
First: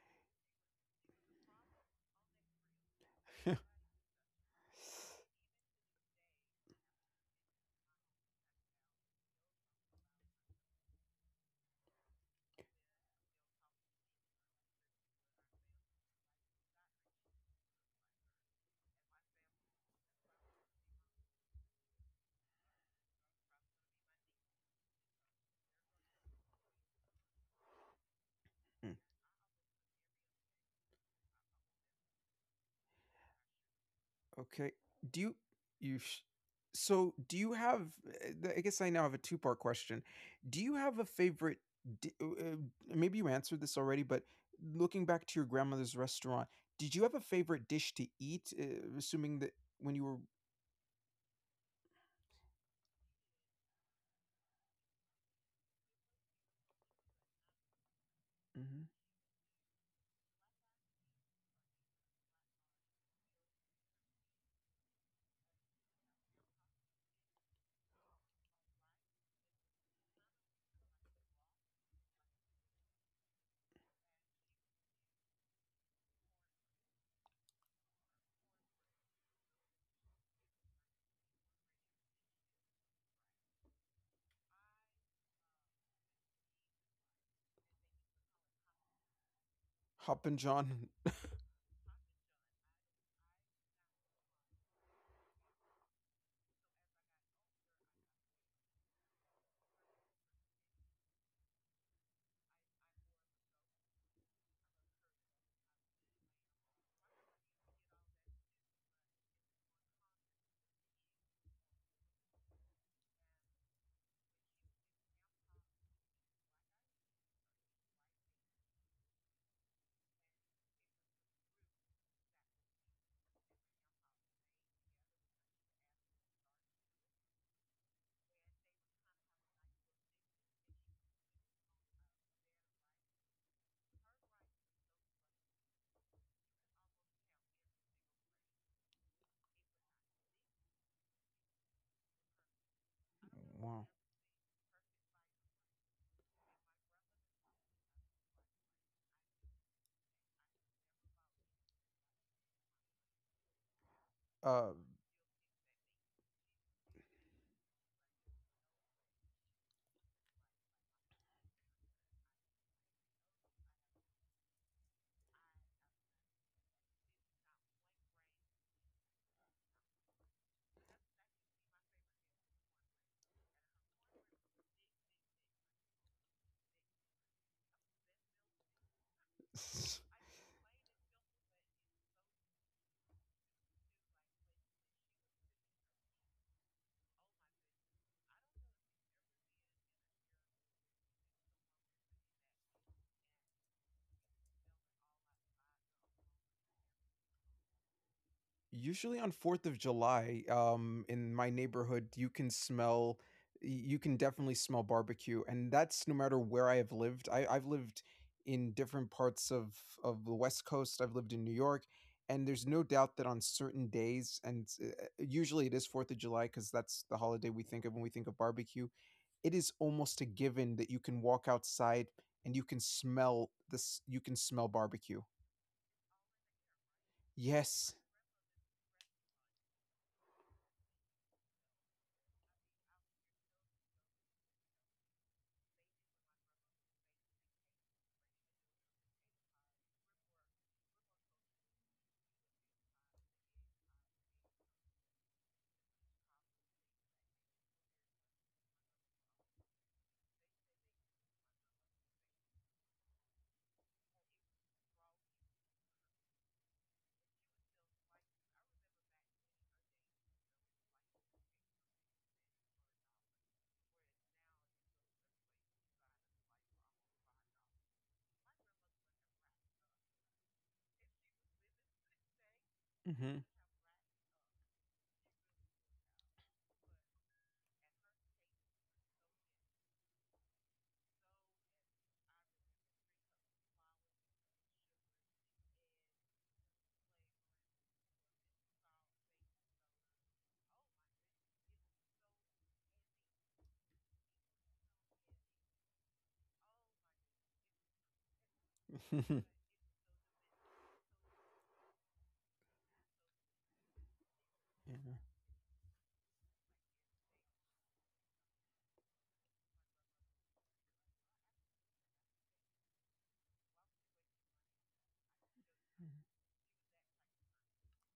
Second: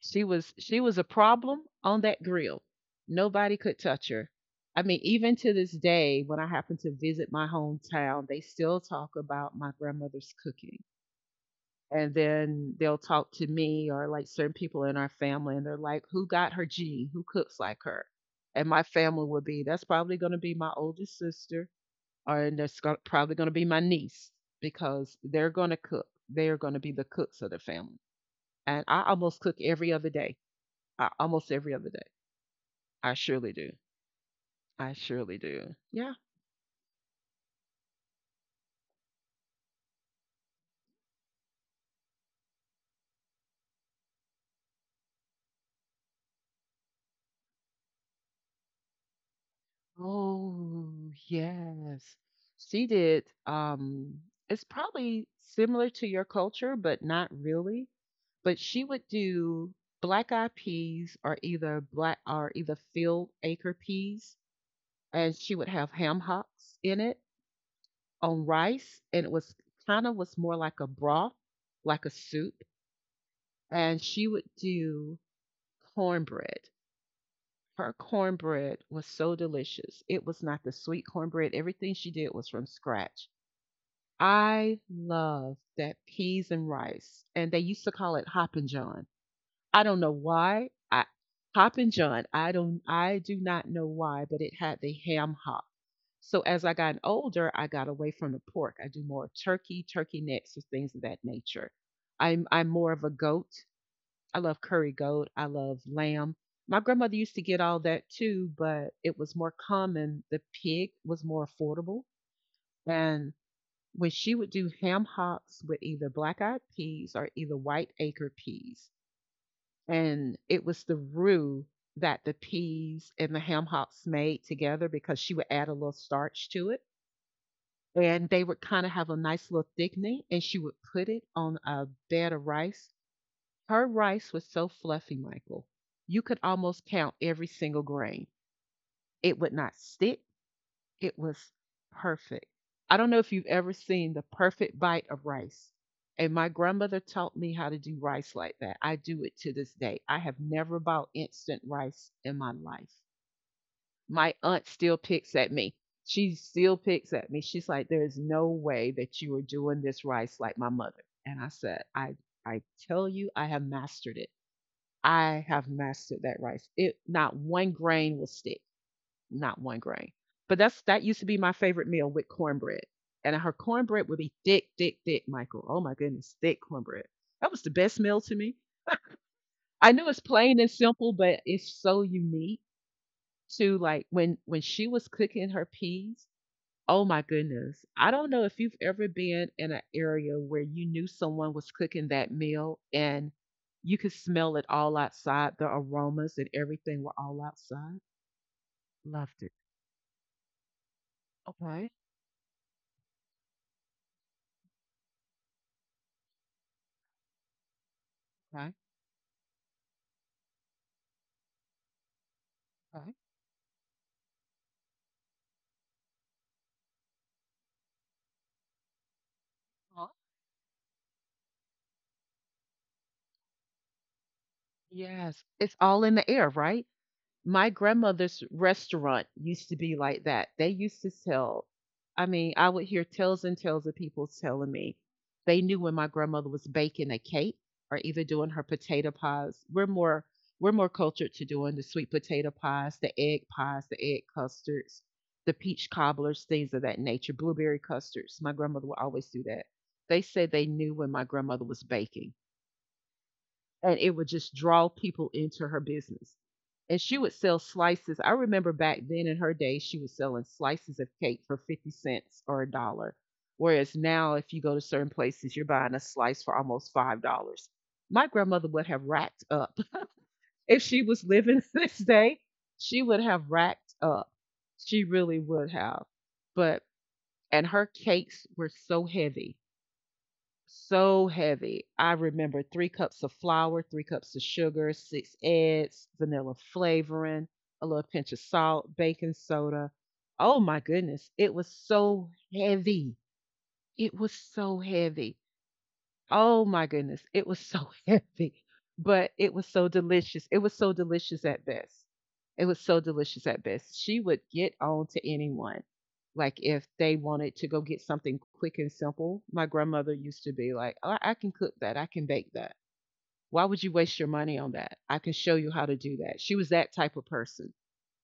S1: She was she was a problem on that grill. Nobody could touch her. I mean, even to this day, when I happen to visit my hometown, they still talk about my grandmother's cooking. And then they'll talk to me or like certain people in our family, and they're like, "Who got her gene? Who cooks like her?" And my family would be, "That's probably going to be my oldest sister, or and that's go- probably going to be my niece because they're going to cook. They're going to be the cooks of the family." And I almost cook every other day I, almost every other day. I surely do.
S2: Okay.
S1: I
S2: Do you
S1: surely do.
S2: you
S1: Yeah.
S2: sh- so do you have uh, I guess I now have a two-part question. Do you have a favorite di- uh, uh, maybe you answered this already but looking back to your grandmother's restaurant, did you have a favorite dish to eat uh, assuming that when you were
S1: Oh, yes. She did. Um, it's probably similar to your culture, but not really. But she
S2: Mhm.
S1: would do black eyed peas or either black or either field acre peas, and she would have ham hocks in it on rice, and it was kind of was more like a broth, like a soup. And she would do cornbread. Her cornbread was so delicious. It was not the sweet cornbread. Everything she did was from scratch. I love that peas and rice, and they used to call it Hoppin' John. I don't know
S2: Hop and
S1: why.
S2: John.
S1: I Hoppin' John. I don't. I do not know why, but it had the ham hop. So as I got older, I got away from the pork. I do more turkey, turkey necks, or things of that nature. I'm I'm more of a goat. I love curry goat. I love lamb. My grandmother used to get all that too, but it was more common. The pig was more affordable. And when she would do ham hocks with either black eyed peas or either white acre peas, and it was the roux that the peas and the ham hocks made together because she would add a little starch to it. And they would kind of have a nice little thickening, and she would put it on a bed of rice. Her rice was so fluffy, Michael. You could almost count every single grain. It would not stick. It was perfect. I don't know if you've ever
S2: Wow.
S1: seen the perfect bite of rice. And my grandmother taught me how to do rice like that. I do it to this day. I have never bought instant rice in my life. My aunt
S2: Uh.
S1: still picks at me. She still picks at me. She's like, there is no way that you are doing this rice like my mother. And I said, I I tell you, I have mastered it. I have mastered that rice. It not one grain will stick, not one grain. But that's that used to be my favorite meal with cornbread, and her cornbread would be thick, thick, thick, Michael. Oh my goodness, thick cornbread. That was the best meal to me. I know it's plain and simple, but it's so unique to, like, when when she was cooking her peas. Oh my goodness. I don't know if you've ever been in an area where you knew someone was cooking that meal and you could smell it all outside. The aromas and everything were all outside.
S2: Usually on
S1: Loved it.
S2: fourth of July, um, in my
S1: Okay.
S2: neighborhood, you can smell you can definitely smell barbecue, and that's no matter where I have lived. I I've lived in
S1: Okay.
S2: different parts of of the West Coast, I've lived in New York, and there's no
S1: Okay.
S2: doubt that on certain days, and, uh, uh, usually it is fourth of July because that's the holiday we think of when we think of barbecue, it is
S1: Huh.
S2: almost a given that you can walk outside and you can smell this you can smell barbecue.
S1: Yes. It's all in the air, right? My
S2: Yes.
S1: grandmother's restaurant used to be like that. They used to sell, I mean, I would hear tales and tales of people telling me they knew when my grandmother was baking a cake or either doing her potato pies. We're more we're more cultured to doing the sweet potato pies, the egg pies, the egg custards, the peach cobblers, things of that nature, blueberry custards. My grandmother would always do that. They said they knew when my grandmother was baking and it would just draw people into her business. And she would sell slices. I remember back then in her day, she was selling slices of cake for fifty cents or a dollar. Whereas now, if you go to certain places, you're buying a slice for almost five dollars. My grandmother would have racked up. If she was living, this day, she would
S2: Mhm.
S1: have racked up. She really would have. But, and her cakes were so heavy so heavy. I remember three cups of flour, three cups of sugar, six eggs, vanilla flavoring, a little pinch of salt, baking soda. Oh my goodness, it was so heavy. It was so heavy. Oh my goodness, it was so heavy, but it was so delicious. It was so delicious at best. It was so delicious at best. She would get on to anyone. Like if they wanted to go get something quick and simple, my grandmother used to be like, "Oh, I can cook that. I can bake that. Why would you waste your money on that? I can show you how to
S2: Yeah.
S1: do that." She was that type of person.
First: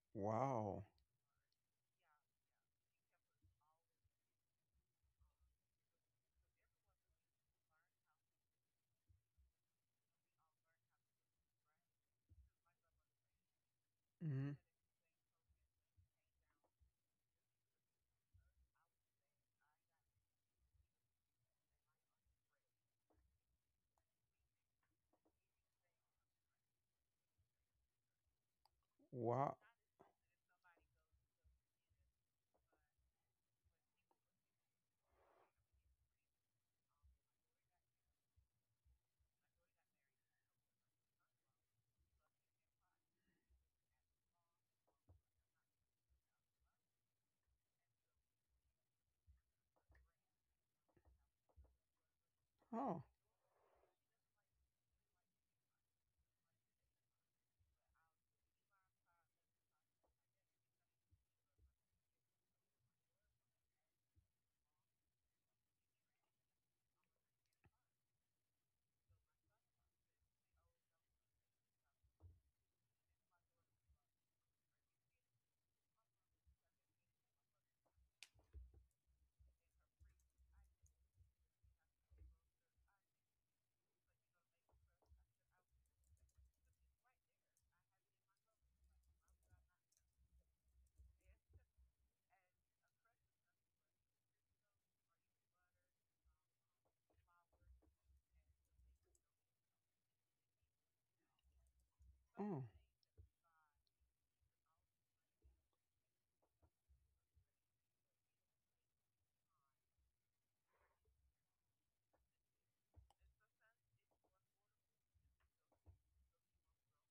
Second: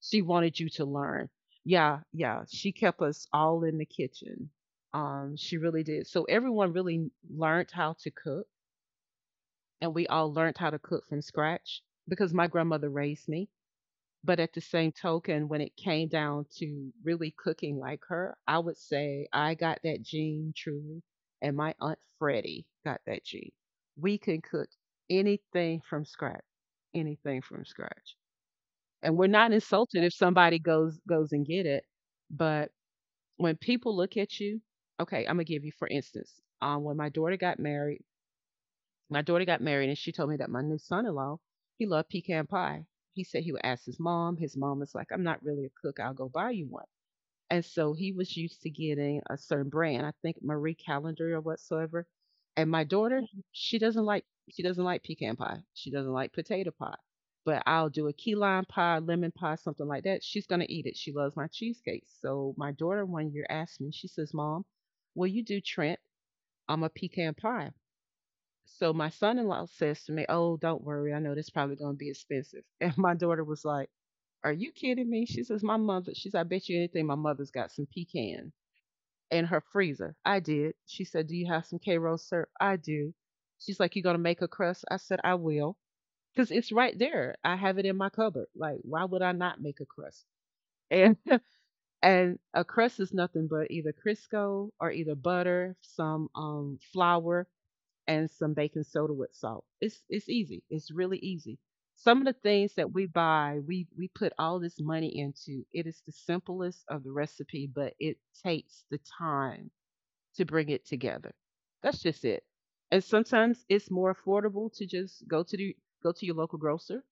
S1: She wanted you
S2: Wow.
S1: to learn. Yeah, yeah. She kept us all in the kitchen. Um, she really did. So everyone really learned how to cook, and we all learned how to cook from scratch because my grandmother raised me. But at
S2: Mhm.
S1: the same token, when it came down to really cooking like her, I would say I got that gene truly, and my aunt Freddie got that gene. We can cook anything from scratch, anything from scratch, and we're not
S2: Wow.
S1: insulted if somebody goes goes and get it. But when people look at you, okay, I'm gonna give you for instance, um, when my daughter got married. My daughter got married, and she told me that my new son-in-law, he loved pecan pie. He said he would ask his mom. His mom was like, "I'm not really a cook. I'll go buy you one." And so he was used to getting a certain brand. I think Marie Calendar or whatsoever. And my
S2: Oh,
S1: daughter, she doesn't like she doesn't like pecan pie. She doesn't like potato pie. But I'll do a key lime pie, lemon pie, something like that. She's gonna eat it. She loves my cheesecake. So my daughter one year asked me, she says, "Mom, will you do Trent? I'm a pecan pie." So my son-in-law says to me, "Oh, don't worry. I know this probably going to be expensive." And my daughter was like, "Are you kidding me?" She says, "My mother." She's, "I bet you anything. My mother's got some pecan in her freezer." I did. She said, "Do you have some K roll syrup?" I do. She's like, "You going to make a crust?" I said, "I will," because it's right there. I have it in my cupboard. Like, why would I not make a crust? And and a crust is nothing but either Crisco or either butter, some um flour, and some baking soda with salt. It's it's easy. It's really easy. Some of the
S2: oh,
S1: things that we buy, we we put all this money into. It is the simplest of the recipe, but it takes the time to bring it together. That's just it. And sometimes it's more affordable to just go to the go to your local grocer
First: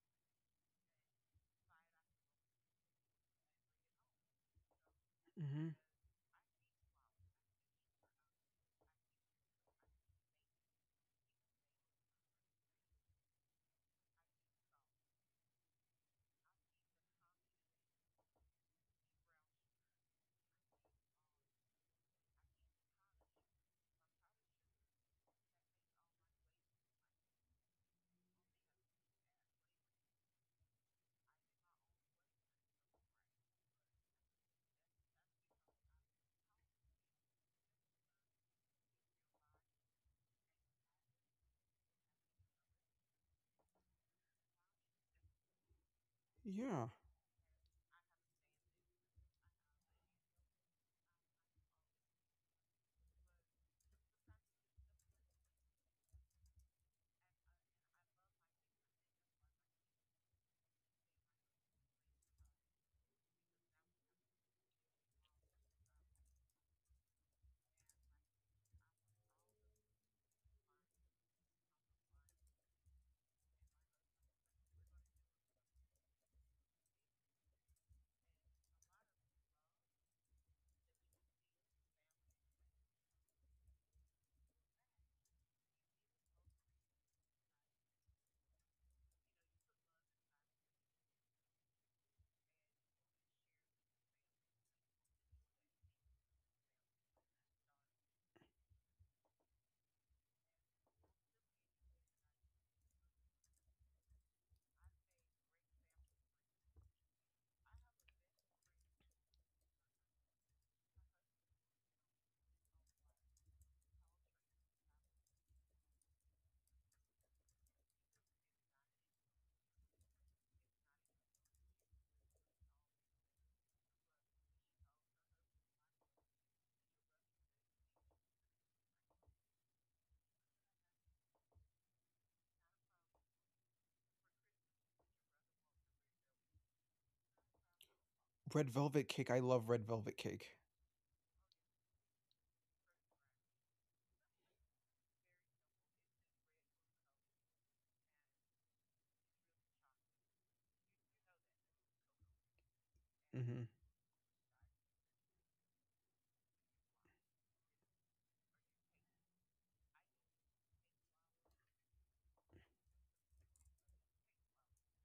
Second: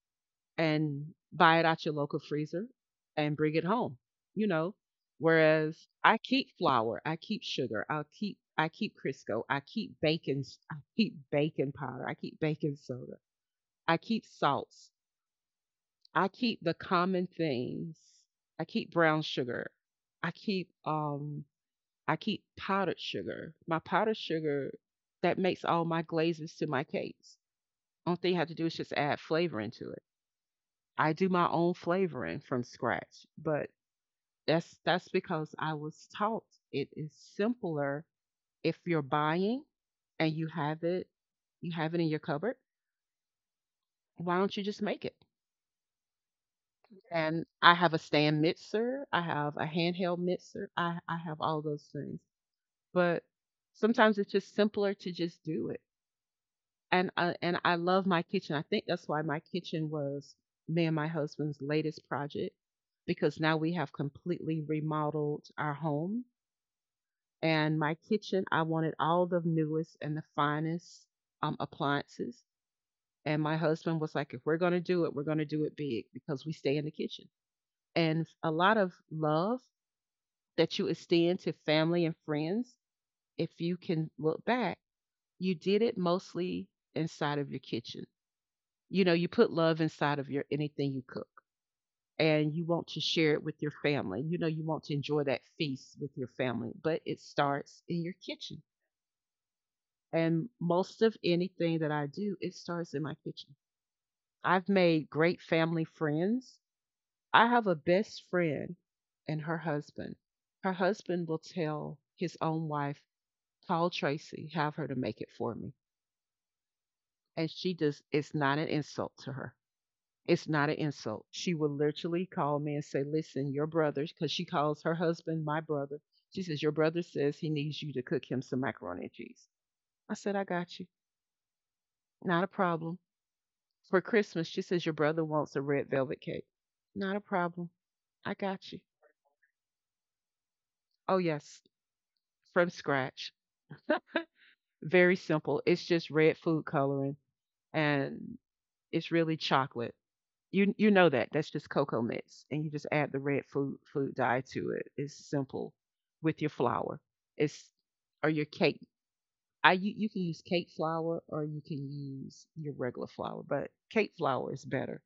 S1: and buy it out your local freezer and bring it home, you know.
S2: mhm.
S1: Whereas I keep flour, I keep sugar, I'll keep I keep Crisco, I keep baking, s- I keep baking powder, I keep baking soda, I keep salts, I keep the common things, I keep brown sugar, I keep um I keep powdered sugar. My powdered sugar that makes all my glazes to my cakes. Only thing you have to do is just add flavor into. I do my own flavoring from scratch, but that's that's because I was taught it is simpler if you're buying and you have it you have it in your cupboard, why don't you just make it?
S2: Yeah.
S1: And I have a stand mixer, I have a handheld mixer, I, I have all those things. But sometimes it's just simpler to just do. And I, and I love my kitchen. I think that's why my kitchen was me and my husband's latest project because now we have completely remodeled our home and my kitchen. I wanted all the newest and the finest um, appliances. And my husband was like, if we're going to do it, we're going to do it big because we stay in the kitchen. And a lot of love that you extend to family and friends, if you can look back, you did it mostly inside of your kitchen. You know, you put love inside of your, anything you cook, and you want to share it with your family. You know, you want to enjoy that feast with your family, but it starts in your kitchen. And most of anything that I do, it starts in my kitchen. I've made great family friends. I have a best friend and her husband. Her husband will tell his own wife, "Call Tracy, have her to make it for me." And she does. It's not an insult to her. It's not an insult. She will literally call me and say, "Listen, your brother," because she calls her husband my brother. She says, "Your brother says he needs you to cook him some macaroni and cheese." I said, "I got you. Not a problem." For Christmas, she says, "Your brother wants a red velvet cake." Not a problem. I
S2: Red
S1: got you.
S2: velvet cake, I love red velvet cake.
S1: Oh, yes, from scratch. Very simple. It's just red food coloring and it's really chocolate. You you know that. That's just cocoa mix, and you just add the red
S2: Mhm,
S1: food food dye to it. It's simple with your flour. It's or your cake. I you, you can use cake flour or you can use your regular flour, but cake flour is better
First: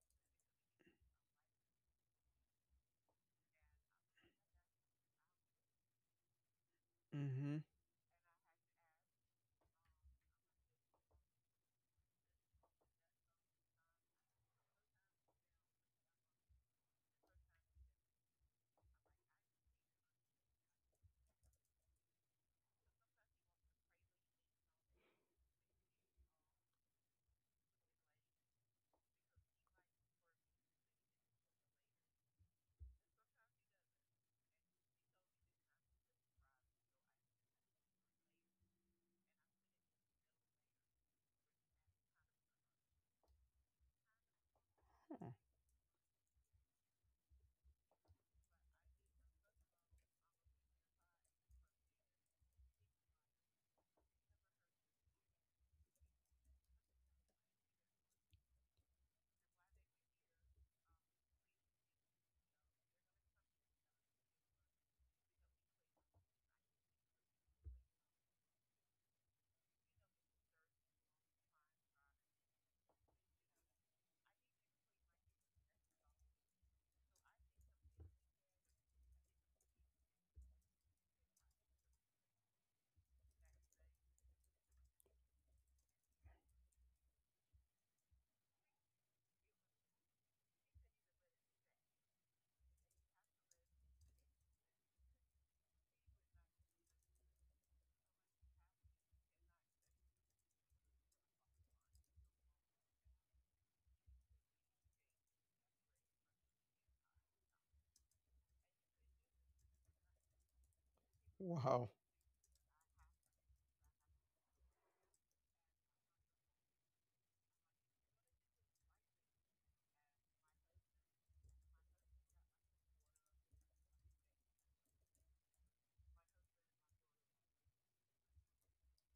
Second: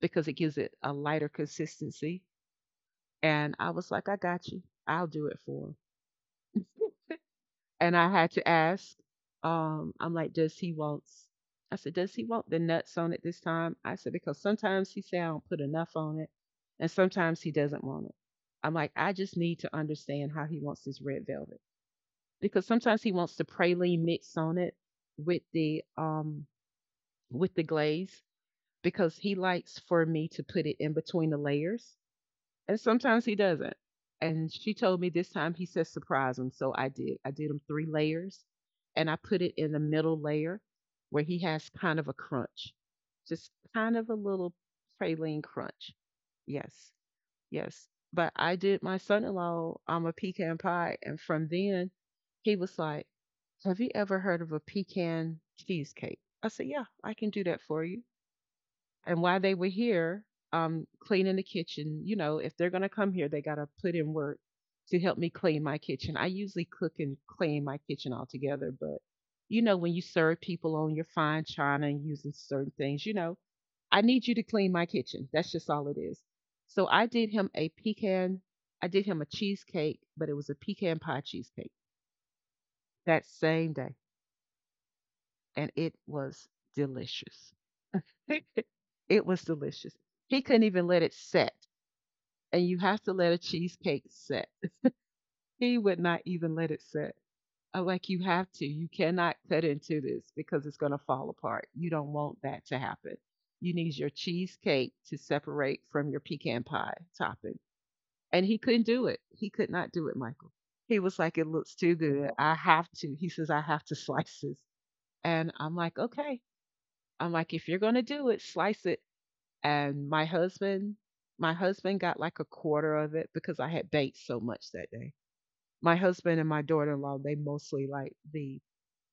S1: because it gives it a lighter consistency. And I was like, "I got you. I'll do it for 'em."
S2: mhm.
S1: And I had to ask, um, I'm like, "Does he want? s-" I said, does he want the nuts on it this time?" I said because sometimes he say I don't put enough on it, and sometimes he doesn't want it. I'm like, I just need to understand how he wants his red velvet because sometimes he wants the praline mix on it with the um with the glaze because he likes for me to put it in between the layers and sometimes he doesn't. And she told me this time he said surprise him. So I did. I did him three layers and I put it in the middle layer where he has kind of a crunch, just kind of a little
S2: Oh,
S1: praline crunch. Yes, yes. But I did my son in law um, a pecan pie. And from then, he was like, "Have you ever heard of a pecan cheesecake?" I said, "Yeah, I can do that for you." And while they were here um cleaning the kitchen, you know if they're going to come here, they got to put in work to help me clean my kitchen. I usually cook and clean my kitchen altogether, but you know when you serve people on your fine china and using certain things, you know I need you to clean my kitchen. That's just all it is. So i did him a pecan i did him a cheesecake, but it was a pecan pie cheesecake that same day. And it was delicious. It was delicious. He couldn't even let it set, and you have to let a cheesecake set. He would not even let it set. I'm like, you have to. You cannot cut into this because it's going to fall apart. You don't want that to happen. You need your cheesecake to separate from your pecan pie topping. And he couldn't do it. He could not do it, Michael. He was like, it looks
S2: wow.
S1: too good. I have to. He says, I have to slice this. And I'm like, okay. I'm like, if you're going to do it, slice it. And my husband my husband got like a quarter of it because I had baked so much that day. My husband and my daughter-in-law, they mostly like the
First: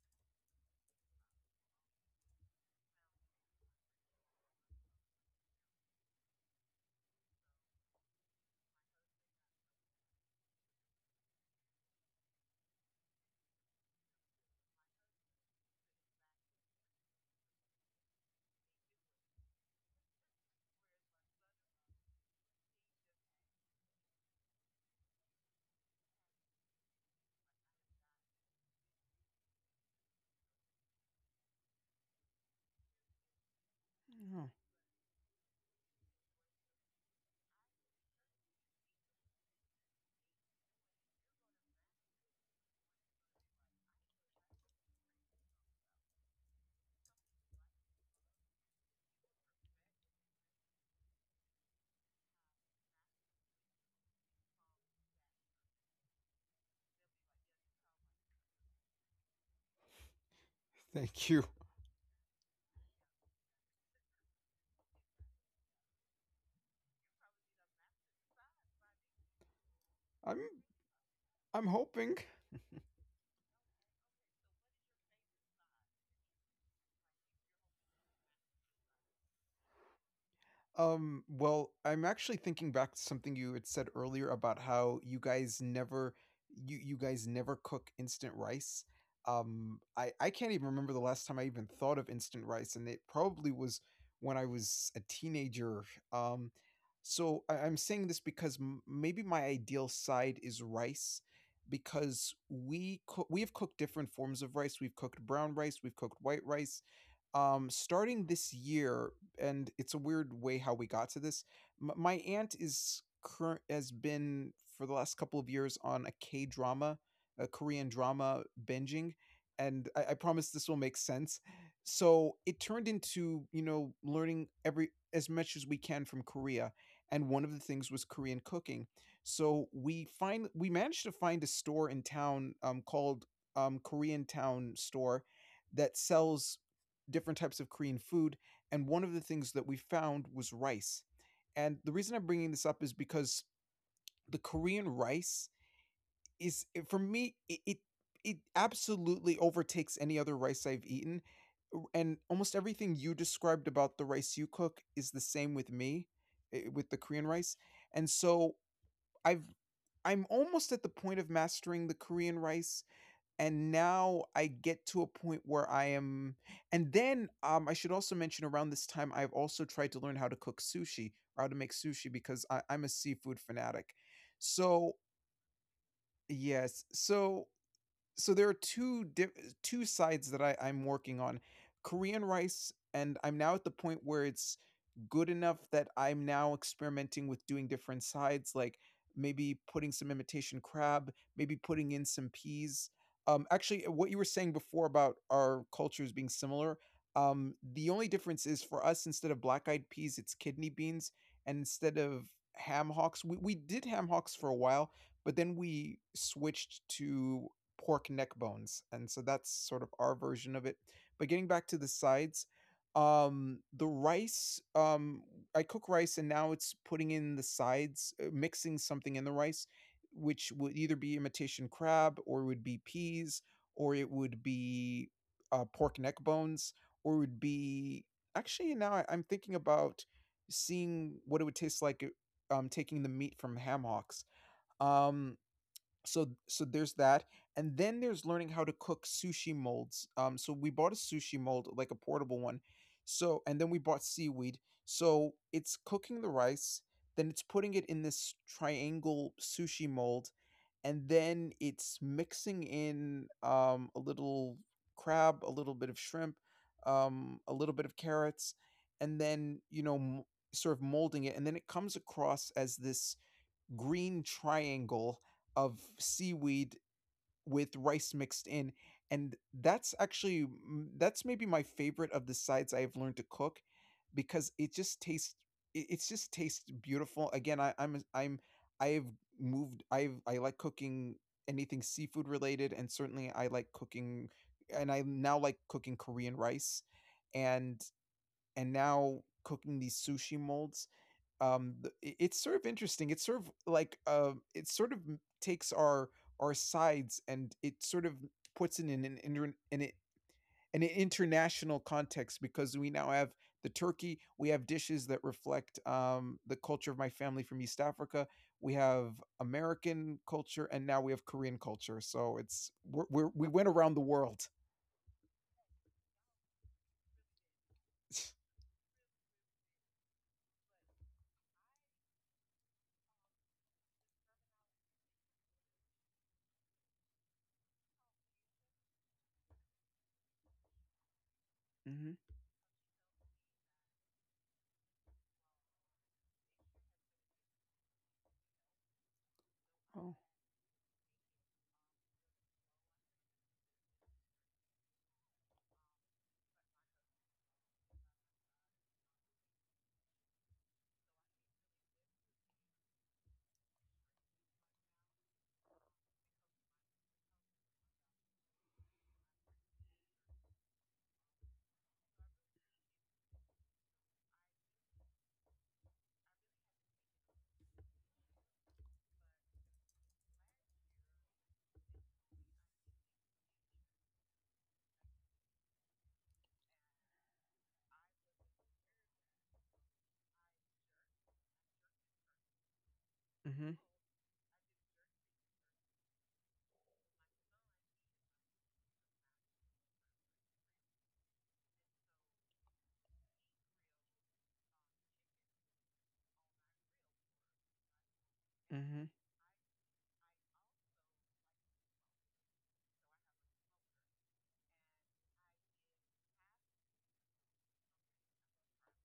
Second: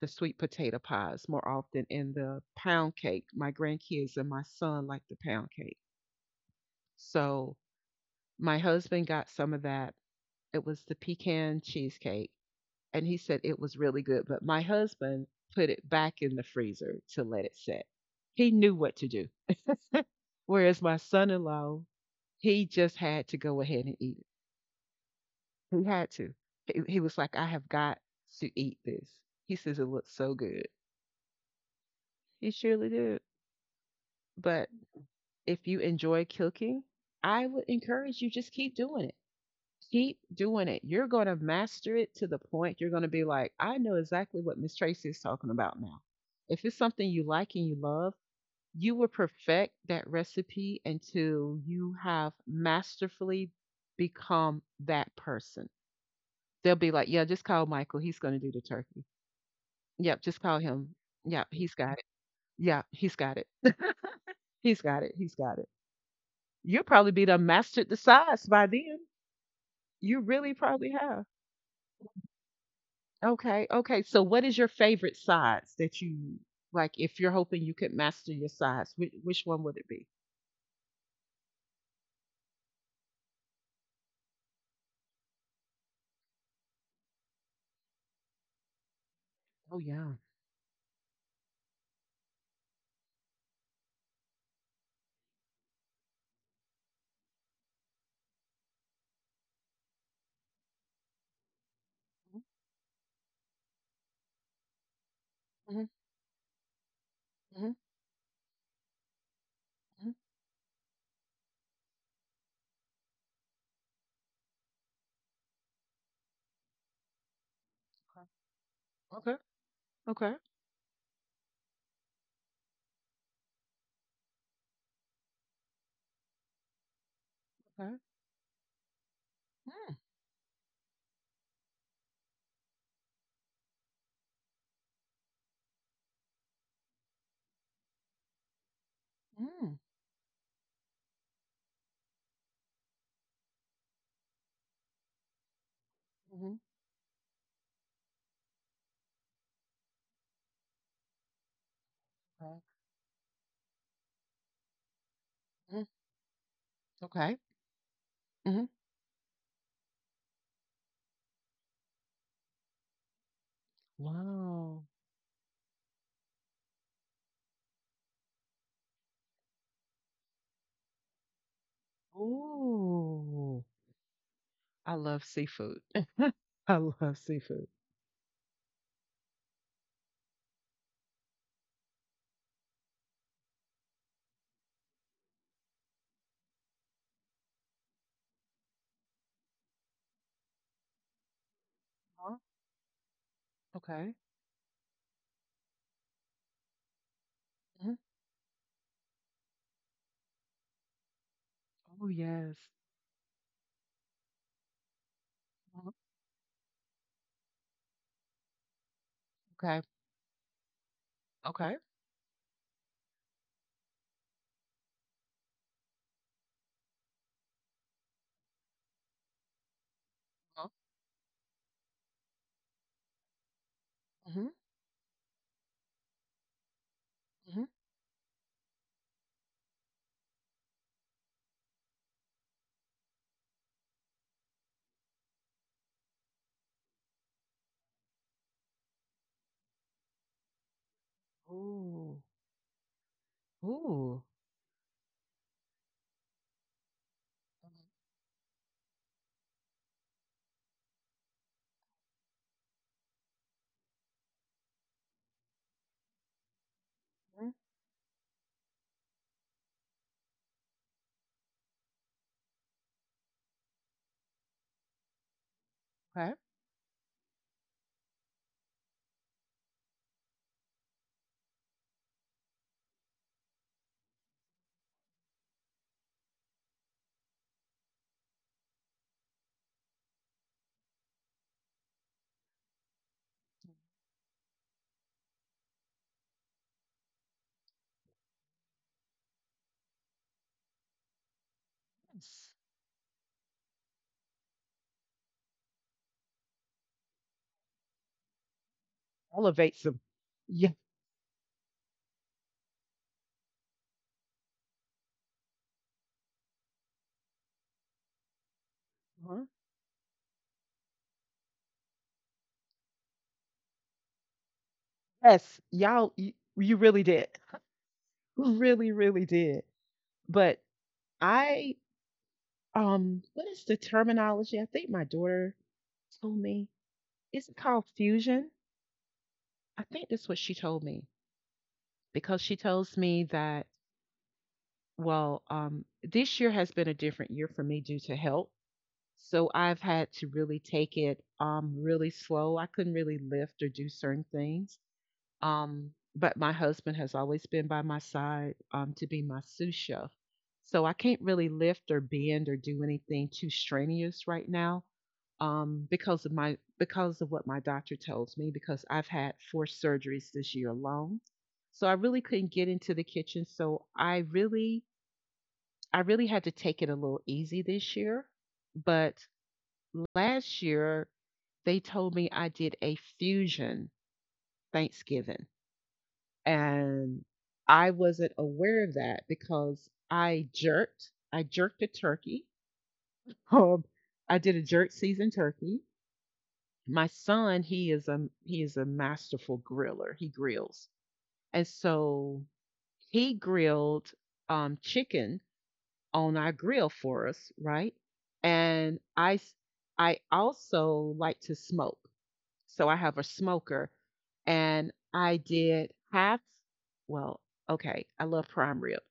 S1: the sweet potato pies more often and the pound cake. My grandkids and my son like the pound cake. So my husband got some of that. It was the pecan cheesecake, and he said it was really good, but my husband put it back in the freezer to let it set. He knew what to do. Whereas my son-in-law, he just had to go ahead and eat. He had to. He he was like, "I have got to eat this." He says it looks so good. He surely did.
S2: Oh,
S1: But if you enjoy cooking, I would encourage you, just keep doing it. Keep doing it. You're going to master it to the point you're going to be like, "I know exactly what Miss Tracy is talking about now." If it's something you like and you love, you will perfect that recipe until you have masterfully become that person. They'll be like, "Yeah, just call Michael. He's going to do the turkey." Yep, just call him.
S2: thank you.
S1: Yep, he's got it. Yeah, he's got it. He's got it. He's got it. You'll probably be done mastered the sides by then. You
S2: I'm
S1: really probably have.
S2: I'm hoping.
S1: Okay, okay. So what is your favorite sides that you like? If you're hoping you could master your sides, which, which one would it be?
S2: Um, well, I'm actually thinking back to something you had said earlier about how you guys never you you guys never cook instant rice.
S1: Oh,
S2: Um, I
S1: yeah.
S2: I can't even remember the last time I even thought of instant rice, and it probably was when I was a teenager. Um, so I, I'm saying this because m- maybe my ideal side is rice because we cook we have cooked different forms of rice. We've cooked brown rice,
S1: Mm-hmm,
S2: we've cooked white rice, um,
S1: mm-hmm.
S2: starting this year and it's a
S1: hmm
S2: weird way how we got to this. M- my aunt is current has been for the last couple of years on a K drama, a Korean drama binging,
S1: Okay,
S2: and I, I
S1: okay,
S2: promise this will make sense. So it turned into you know learning every as much as we can from Korea, and one of the things
S1: okay.
S2: was Korean cooking. So we find we managed to find a store in town um, called um, Korean Town Store that sells different types of Korean food and one of the things that we
S1: Mm-hmm,
S2: found was rice. And the reason I'm bringing this up is because the Korean rice
S1: mm-hmm,
S2: is, eh, for me, it, it, it absolutely overtakes any other rice I've eaten. And almost everything you described about the rice you cook is the same with
S1: okay. mm,
S2: me, eh, with the Korean
S1: okay.
S2: rice. And so
S1: hmm
S2: I've I'm almost at the point of mastering the Korean rice and now I get
S1: Wow.
S2: to a point where I am and then, um, I should also mention around this time, I've also tried to learn how to cook sushi or how to make sushi because I I'm a seafood
S1: Ooh,
S2: fanatic. So
S1: I love seafood. I
S2: yes.
S1: love
S2: So
S1: seafood.
S2: so there are two di- two sides that I, I'm working on Korean rice, and I'm now at the point where it's good enough that I'm now experimenting with doing different sides, like maybe putting some imitation crab, maybe putting in some peas. Um, actually, uh, what you
S1: Okay.
S2: were saying before about our cultures being similar, um, the
S1: Mhm.
S2: only difference is for us, instead of black eyed peas, it's kidney beans, and instead
S1: Oh,
S2: of
S1: yes.
S2: ham hocks, we, we did ham hocks for a while, but then
S1: Mhm.
S2: we switched to pork neck bones, and so that's sort
S1: Okay.
S2: of our version of it. But getting back to
S1: Okay.
S2: the sides, um, the rice, um, I cook rice, and now it's putting in the sides, uh, mixing something in the rice, which would either be imitation crab, or it would be peas, or it would
S1: Mm-hmm.
S2: be uh, pork neck bones, or it would
S1: Mm-hmm.
S2: be actually now I- I'm thinking about seeing what it would taste like uh, um, taking the meat from ham hocks. Um, so so there's that and then there's learning how to cook sushi molds, um so we bought a sushi mold like a
S1: Ooh.
S2: portable one, so and then we bought
S1: Ooh.
S2: seaweed, so it's cooking the rice, then it's putting it in this triangle sushi mold, and then it's mixing in um a little crab, a little bit of shrimp, um a
S1: Mhm.
S2: little bit of carrots, and then you know m- sort of molding it, and then it comes across as this green triangle of
S1: Okay.
S2: seaweed with rice mixed in, and that's actually m- that's maybe my favorite of the sides I've learned to cook because it just tastes it, it's just tastes beautiful. Again, I, I'm I'm I've moved. I've I like cooking anything seafood related, and certainly I like cooking, and I now like cooking Korean rice, and and now cooking these sushi molds. Um th- i- it's
S1: Yes.
S2: sort of interesting, it's sort of like, uh, it sort of m- takes our our sides and it sort of puts it in an inter- in
S1: Elevates
S2: it
S1: them. Yeah.
S2: an international context because we now have the turkey, we have dishes that reflect um, the culture of my family from East Africa, we have
S1: Uh-huh.
S2: American culture, and now we have Korean culture. So it's we're, we're we went around the world.
S1: Yes, y'all, you, you really did. Really, really did. But I, um, what is the terminology? I think my daughter told me. Is it called fusion? I think that's what she told me
S2: Hmm.
S1: because she tells me that, well, um, this year has been a different year for me due to health. So I've
S2: Oh.
S1: had to really take it um really slow. I couldn't really lift or do certain things. Um but my husband has always been by my side um to be my sous chef. So I can't really lift or bend or do anything too strenuous right now um because of my because of what my doctor tells me because I've had four surgeries this year alone. So I really couldn't get into the kitchen, so I really I really had to take it a little easy this year. But last year, they told me I did a fusion Thanksgiving, and I wasn't aware of that because I jerked. I jerked a turkey.
S2: Hmm.
S1: Um, I did a jerk seasoned turkey. My son, he is a he is a masterful griller. He grills, and so he grilled um, chicken on our grill for us, right? And
S2: Hmm.
S1: I s- I also like to smoke. So I have a smoker, and I did half. Well, okay, I love prime rib,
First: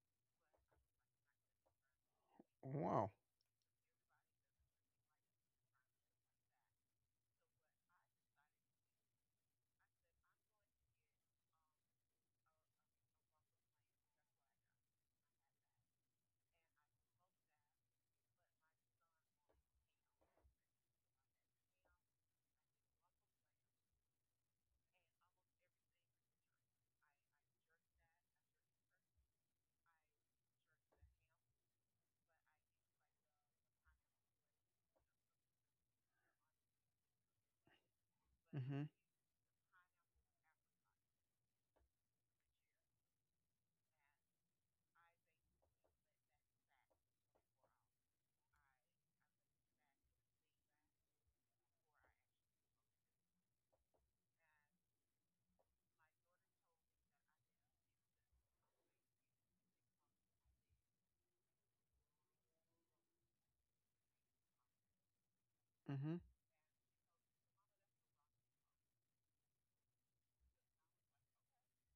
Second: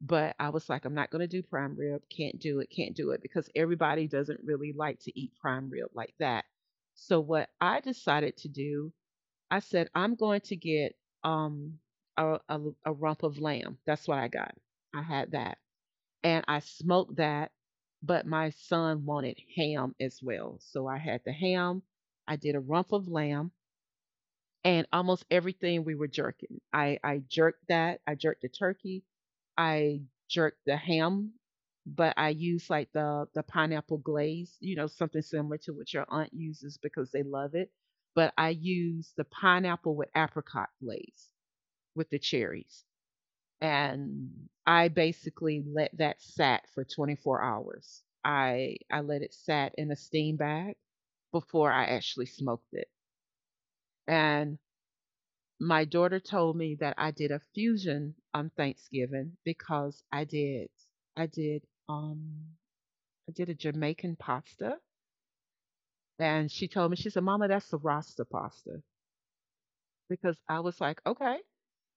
S1: but I was like, I'm not going to do prime rib. Can't do it. Can't do
S2: Wow.
S1: it because everybody doesn't really like to eat prime rib like that. So what I decided to do, I said, I'm going to get um a, a, a rump of lamb. That's what I got. I had that, and I smoked that. But my son wanted ham as well. So I had the ham. I did a rump of lamb, and almost everything we were jerking. I I jerked that. I jerked the turkey. I jerked the ham, but I used like the the pineapple glaze. You know, something similar to what your aunt uses because they love it. But I
S2: Hmm.
S1: used the pineapple with apricot glaze with the cherries, and I basically let that sat for twenty-four hours. I I let it sat in a steam bag before I actually smoked it. And my daughter told me that I did a fusion on Thanksgiving because I did I did um I did a Jamaican pasta,
S2: Hmm.
S1: and she told me, she said, "Mama, that's the Rasta pasta." Because I was like, "Okay,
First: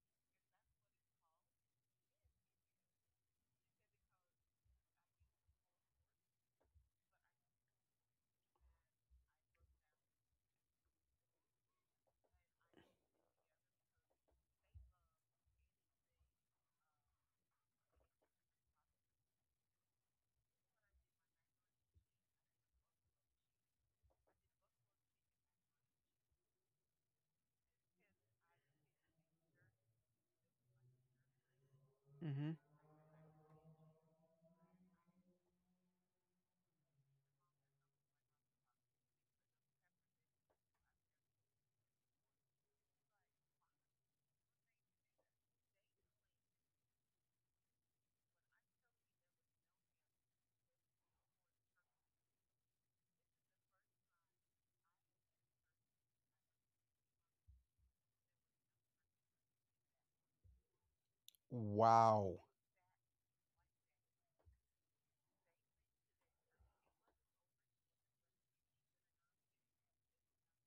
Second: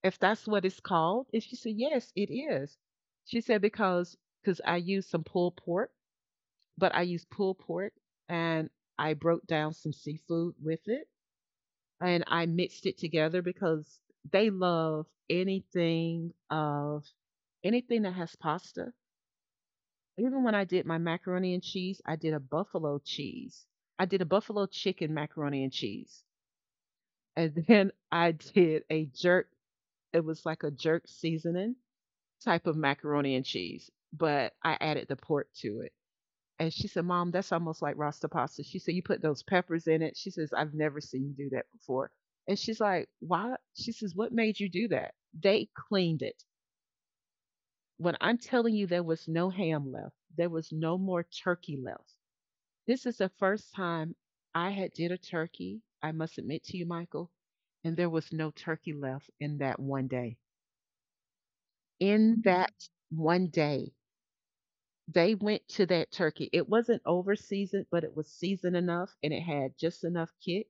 S1: if that's what it's called." And she said, "Yes, it is." She said because cuz I used some pulled pork, but I used pulled pork, and I broke down some seafood with it, and I mixed it together because they love anything of anything that has pasta. Even when I did my macaroni and cheese, I did a buffalo cheese. I did a buffalo chicken macaroni and cheese. And then I did a jerk, it was like a jerk seasoning
S2: Hmm.
S1: type of macaroni and cheese, but I added the pork to it. And she said, "Mom, that's almost like Rasta pasta." She said, "You put those peppers in it." She says, "I've never seen you do that before." And she's like, "Why?" She says, "What made you do that?" They cleaned it. When I'm telling you, there was no ham left, there was no more turkey left. This is the first time I had did a turkey. I must admit to you, Michael, and there was no turkey left in that one day. In
S2: Wow.
S1: that one day, they went to that turkey. It it it wasn't was over seasoned, seasoned but enough, enough, and it had just enough kick.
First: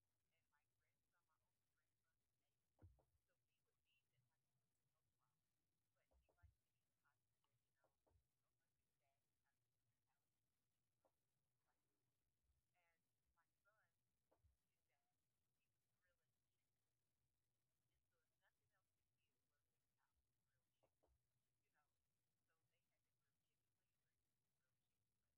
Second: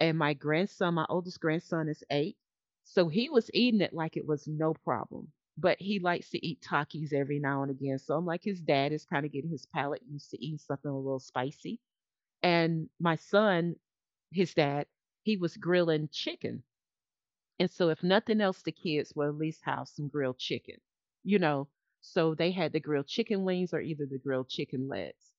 S1: And my grandson, my oldest grandson is eight. So he was eating it like it was no problem. But he likes to eat Takis every now and again. So I'm like, his dad is kind of getting his palate used to eating something a little spicy. And my son, his dad, he was grilling chicken. And so, if nothing else, the kids will at least have some grilled chicken, you know. So they had the grilled chicken wings or either the grilled chicken legs.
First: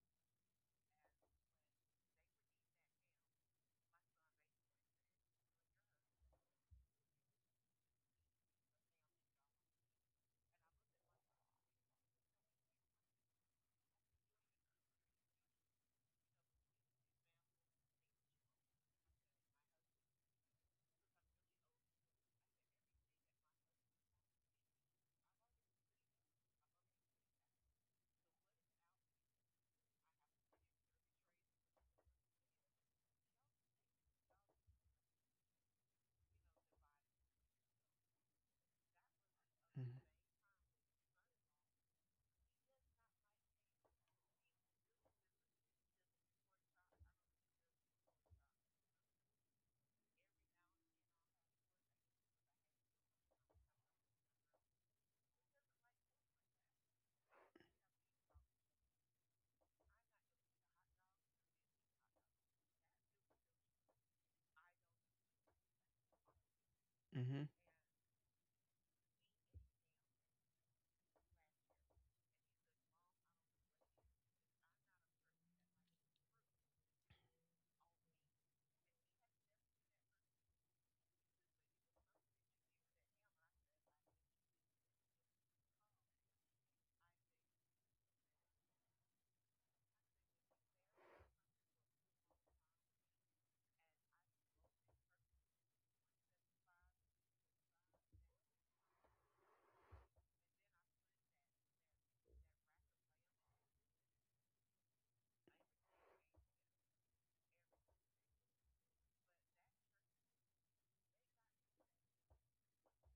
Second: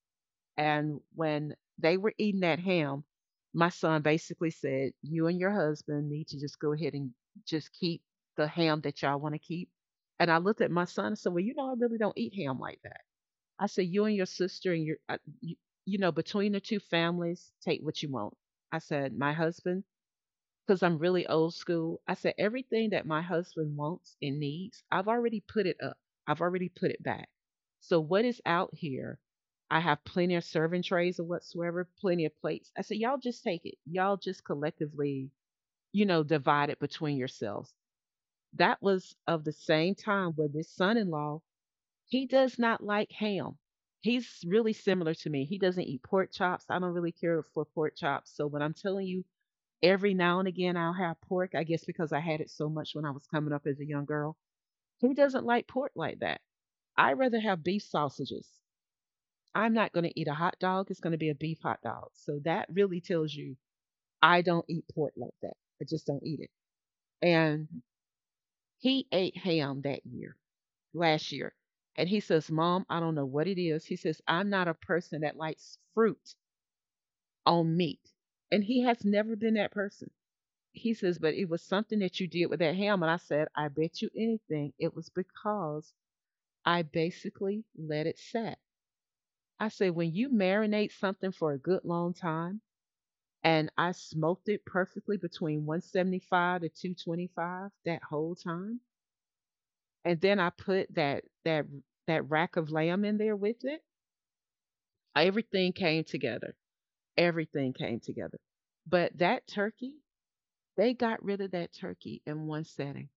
S1: And when they were eating that ham, my son basically said, "You and your husband need to just go ahead and just keep the ham that y'all want to keep." And I looked at my son and said, "Well, you know, I really don't eat ham like that." I said, "You and your sister and your, I- you, you know, between the two families, take what you want." I said, my husband, because I'm really old school. I said, everything that my husband wants and needs, I've already put it up, I've already put it back. So, what is out here? I have plenty of serving trays or whatsoever, plenty of plates. I said, y'all just take it. Y'all just collectively, you know, divide it between yourselves. That was of the same time where this son in law. He does not like ham. He's really similar to me. He doesn't eat pork chops. I don't really care for pork chops. So when I'm telling you, every now and again, I'll have pork, I guess because I had it so much when I was coming up as a young girl. Who doesn't like pork like that? I'd rather have beef sausages. I'm not going to eat a hot dog. It's going to be a beef hot dog. So that really tells you I don't eat pork like that. I just don't eat it.
S2: Hmm.
S1: And he ate ham that year, last year. And he says, "Mom, I don't know what it is." He says, "I'm not a person that likes fruit on meat." And he has never been that person. He says, but it was something that you did with that ham. And I said, I bet you anything it was because I basically let it set. I said, when you marinate something for a good long time, and I smoked it perfectly between one seventy-five to two twenty-five that whole time. And then I put that that that rack of lamb in there with it. Everything came together. Everything came together. But that turkey, they got rid of that turkey in one setting.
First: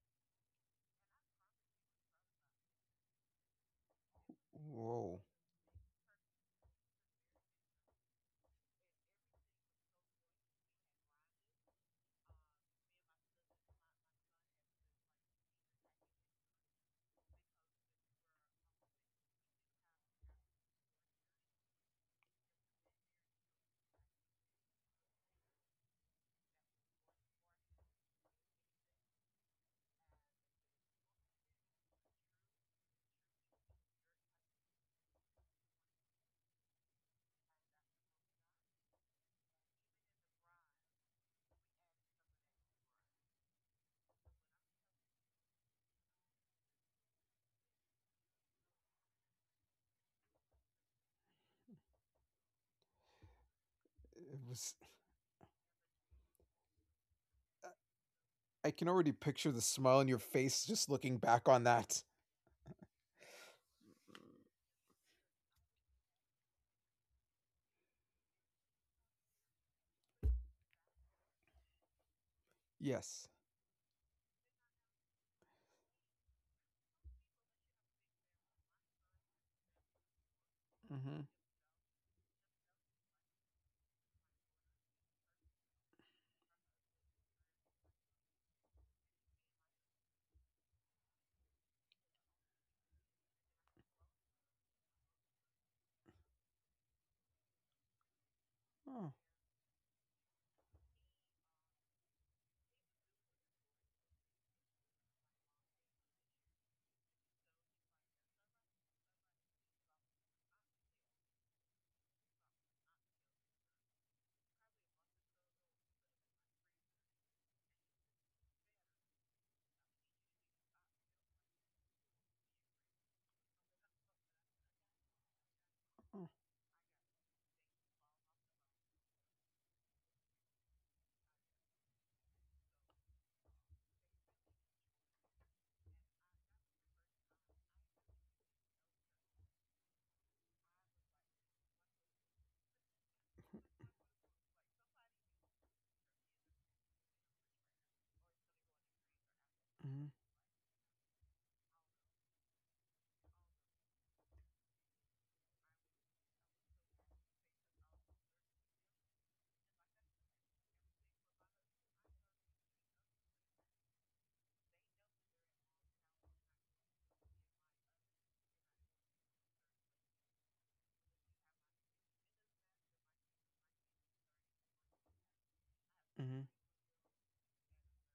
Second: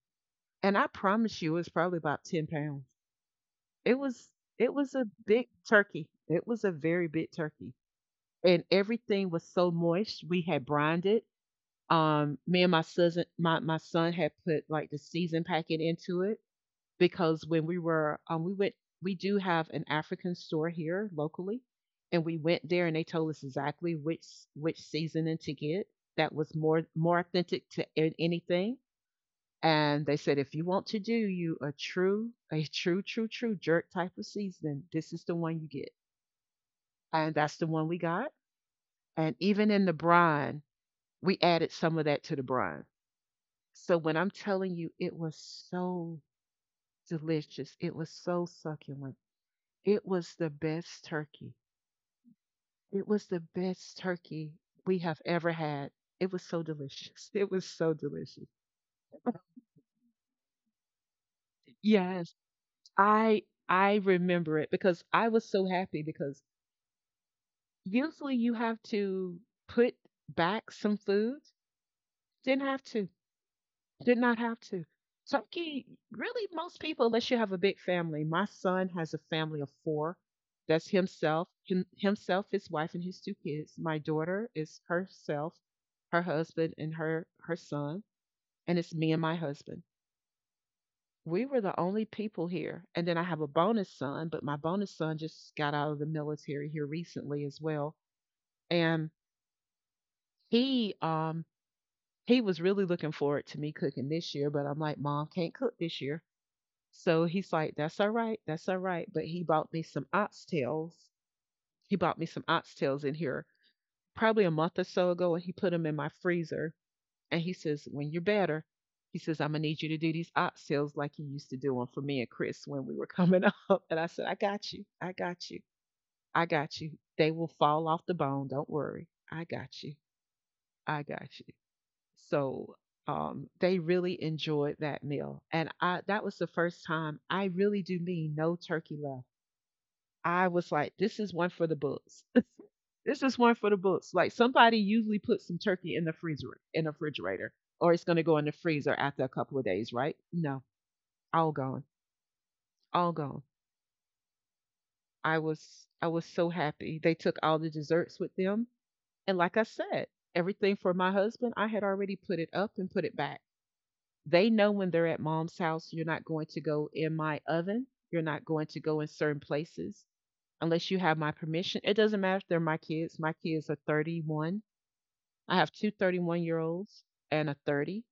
S1: And I promise you, it's probably about ten pounds. It was, it was a
S2: Whoa.
S1: big turkey. It was a very big turkey. And everything was so moist. We had brined it. Um, me and my cousin, my, my son had put like the season packet into it because when we were, um, we went, we do have an African store here locally. And we went there and they told us exactly which, which seasoning to get that was more, more authentic to a- anything. And they said, if you want to do you a true, a true, true, true jerk type of seasoning, this is the one you get. And that's the one we got. And even in the brine, we added some of that to the brine. So when I'm telling you, it was so delicious. It was so succulent. It was the best turkey. It was the best
S2: It
S1: turkey
S2: was
S1: we have ever had. It was so delicious. It was so delicious.
S2: I can already picture the smile on your face just looking back on that.
S1: Yes. I I remember it because I was so happy because usually you have to put back some foods. Didn't have to.
S2: Yes.
S1: Did not have to. Turkey, really, most people, unless you have a big family. My son has a family of four. That's
S2: Mm-hmm.
S1: himself, him, himself, his wife, and his two kids. My daughter is herself, her husband, and her her son, and it's me and my husband. We were the only people here. And then I have a bonus son, but my bonus son just got out of the military here recently as well. And
S2: Oh.
S1: he um he was really looking forward to me cooking this year, but I'm like, Mom can't cook this year. So he's like, that's all right, that's all right. But he bought me some oxtails. He bought me some oxtails in here probably a month or so ago, and he put them in my freezer. And he says, when you're better, he says, I'm gonna need you to do these oxtails like you used to do them for me and Chris when we were coming up. And I said, I got you, I got you, I got you. They will fall off the bone, don't worry. I got you, I got you. So um, they really enjoyed that meal. And I, that was the first time I really do mean no turkey left. I was like, this is one for the books. This is one for the books. Like somebody usually puts some turkey in the freezer, in the refrigerator, or it's going to go in the freezer after a couple of days,
S2: Mm-hmm.
S1: right? No, all gone, all gone. I was, I was so happy. They took all the desserts with them, and like I said, everything for my husband, I had already put it up and put it back. They know when they're at mom's house, you're not going to go in my oven. You're not going to go in certain places unless you have my permission. It doesn't matter if they're my kids. My kids are thirty-one. I have two thirty-one year olds and a thirty.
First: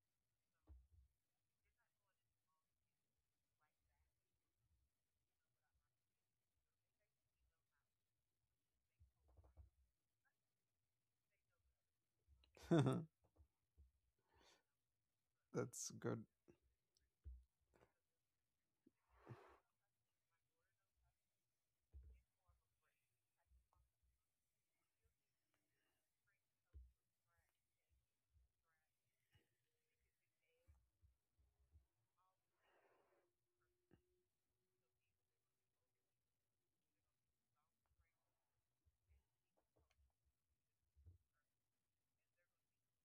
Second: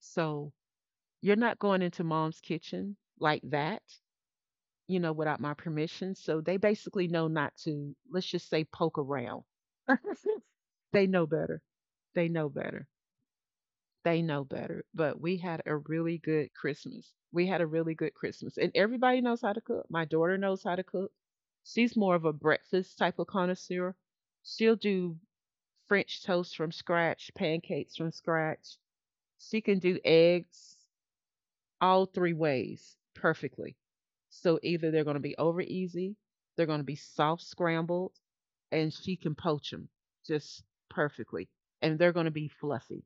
S1: So you're not going into mom's kitchen like that, you know, without my permission. So they basically know not to, let's just say, poke around. They know better. They know better.
S2: Mm-hmm.
S1: They know better, but we had a
S2: That's
S1: really
S2: good.
S1: good Christmas. We had a really good Christmas, and everybody knows how to cook. My daughter knows how to cook. She's more of a breakfast type of connoisseur. She'll do French toast from scratch, pancakes from scratch. She can do eggs all three ways perfectly. So either they're going to be over easy, they're going to be soft scrambled, and she can poach them just perfectly. And they're going to be fluffy.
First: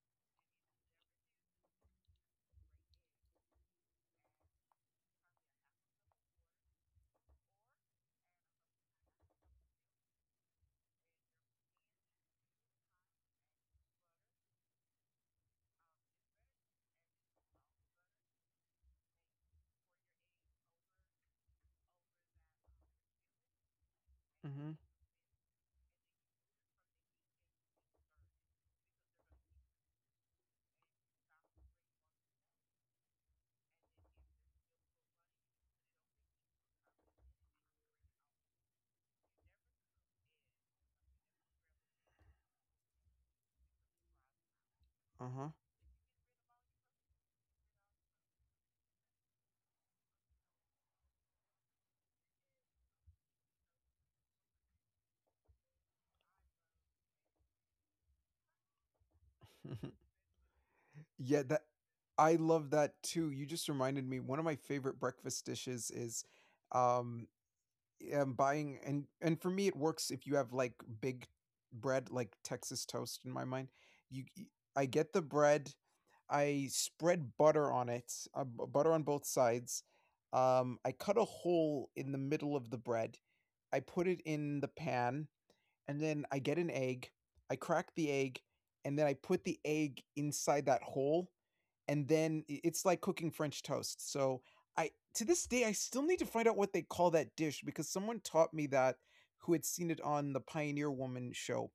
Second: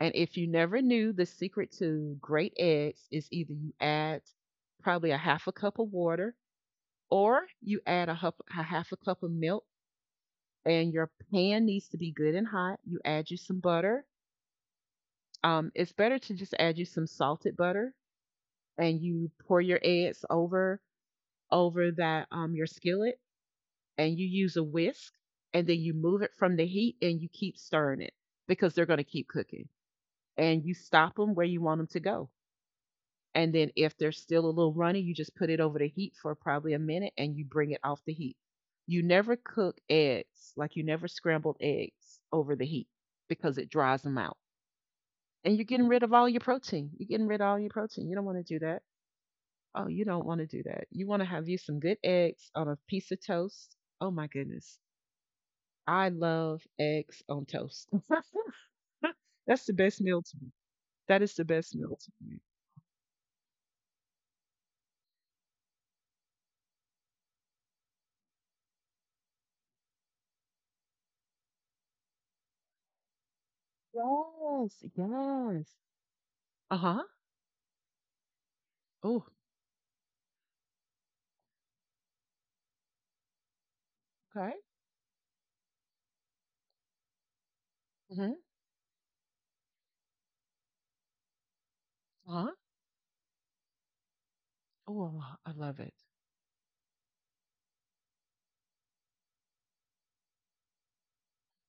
S1: And if you never knew, the secret to great eggs is either you add probably a half a cup of water or you add a, hup, a half a cup of milk, and your pan needs to be good and hot. You add you some butter. Um, it's better to just add you some salted butter and you pour your eggs over over that um, your skillet, and you use a
S2: Mm-hmm.
S1: whisk, and then you move it from the heat and you keep stirring it because they're going to keep cooking, and you stop them where you want them to go. And then if there's still a little runny, you just put it over the heat for probably a minute and you bring it off the heat. You never cook eggs, like you never scrambled eggs over the heat because it dries them out. And you're getting rid of all your protein. You're getting rid of all your protein. You don't want to do that. Oh, you don't want to do that. You want to have you some good eggs on a piece of toast. Oh my goodness. I love eggs on toast. That's the
S2: Uh-huh.
S1: best meal to me. That is
S2: Yeah,
S1: the
S2: that
S1: best meal to
S2: I
S1: me.
S2: love that too. You just reminded me one of my favorite breakfast dishes is um um, buying and and for me it works if you have like big bread like Texas toast in my mind. You y- I
S1: Yes,
S2: get the bread,
S1: yes.
S2: I
S1: Uh-huh.
S2: spread butter on it, uh, b- butter on both
S1: Oh,
S2: sides. Um, I cut a hole in the middle of the bread. I put it
S1: okay.
S2: in the pan and then I get an egg, I crack the
S1: Mm-hmm.
S2: egg, and then I put the egg inside that hole, and then
S1: Uh-huh.
S2: it's like cooking French toast. So I
S1: Oh,
S2: to
S1: uh,
S2: this
S1: I
S2: day I
S1: love it.
S2: still need to find out what they call that dish because someone taught me that who had seen it on the Pioneer Woman show.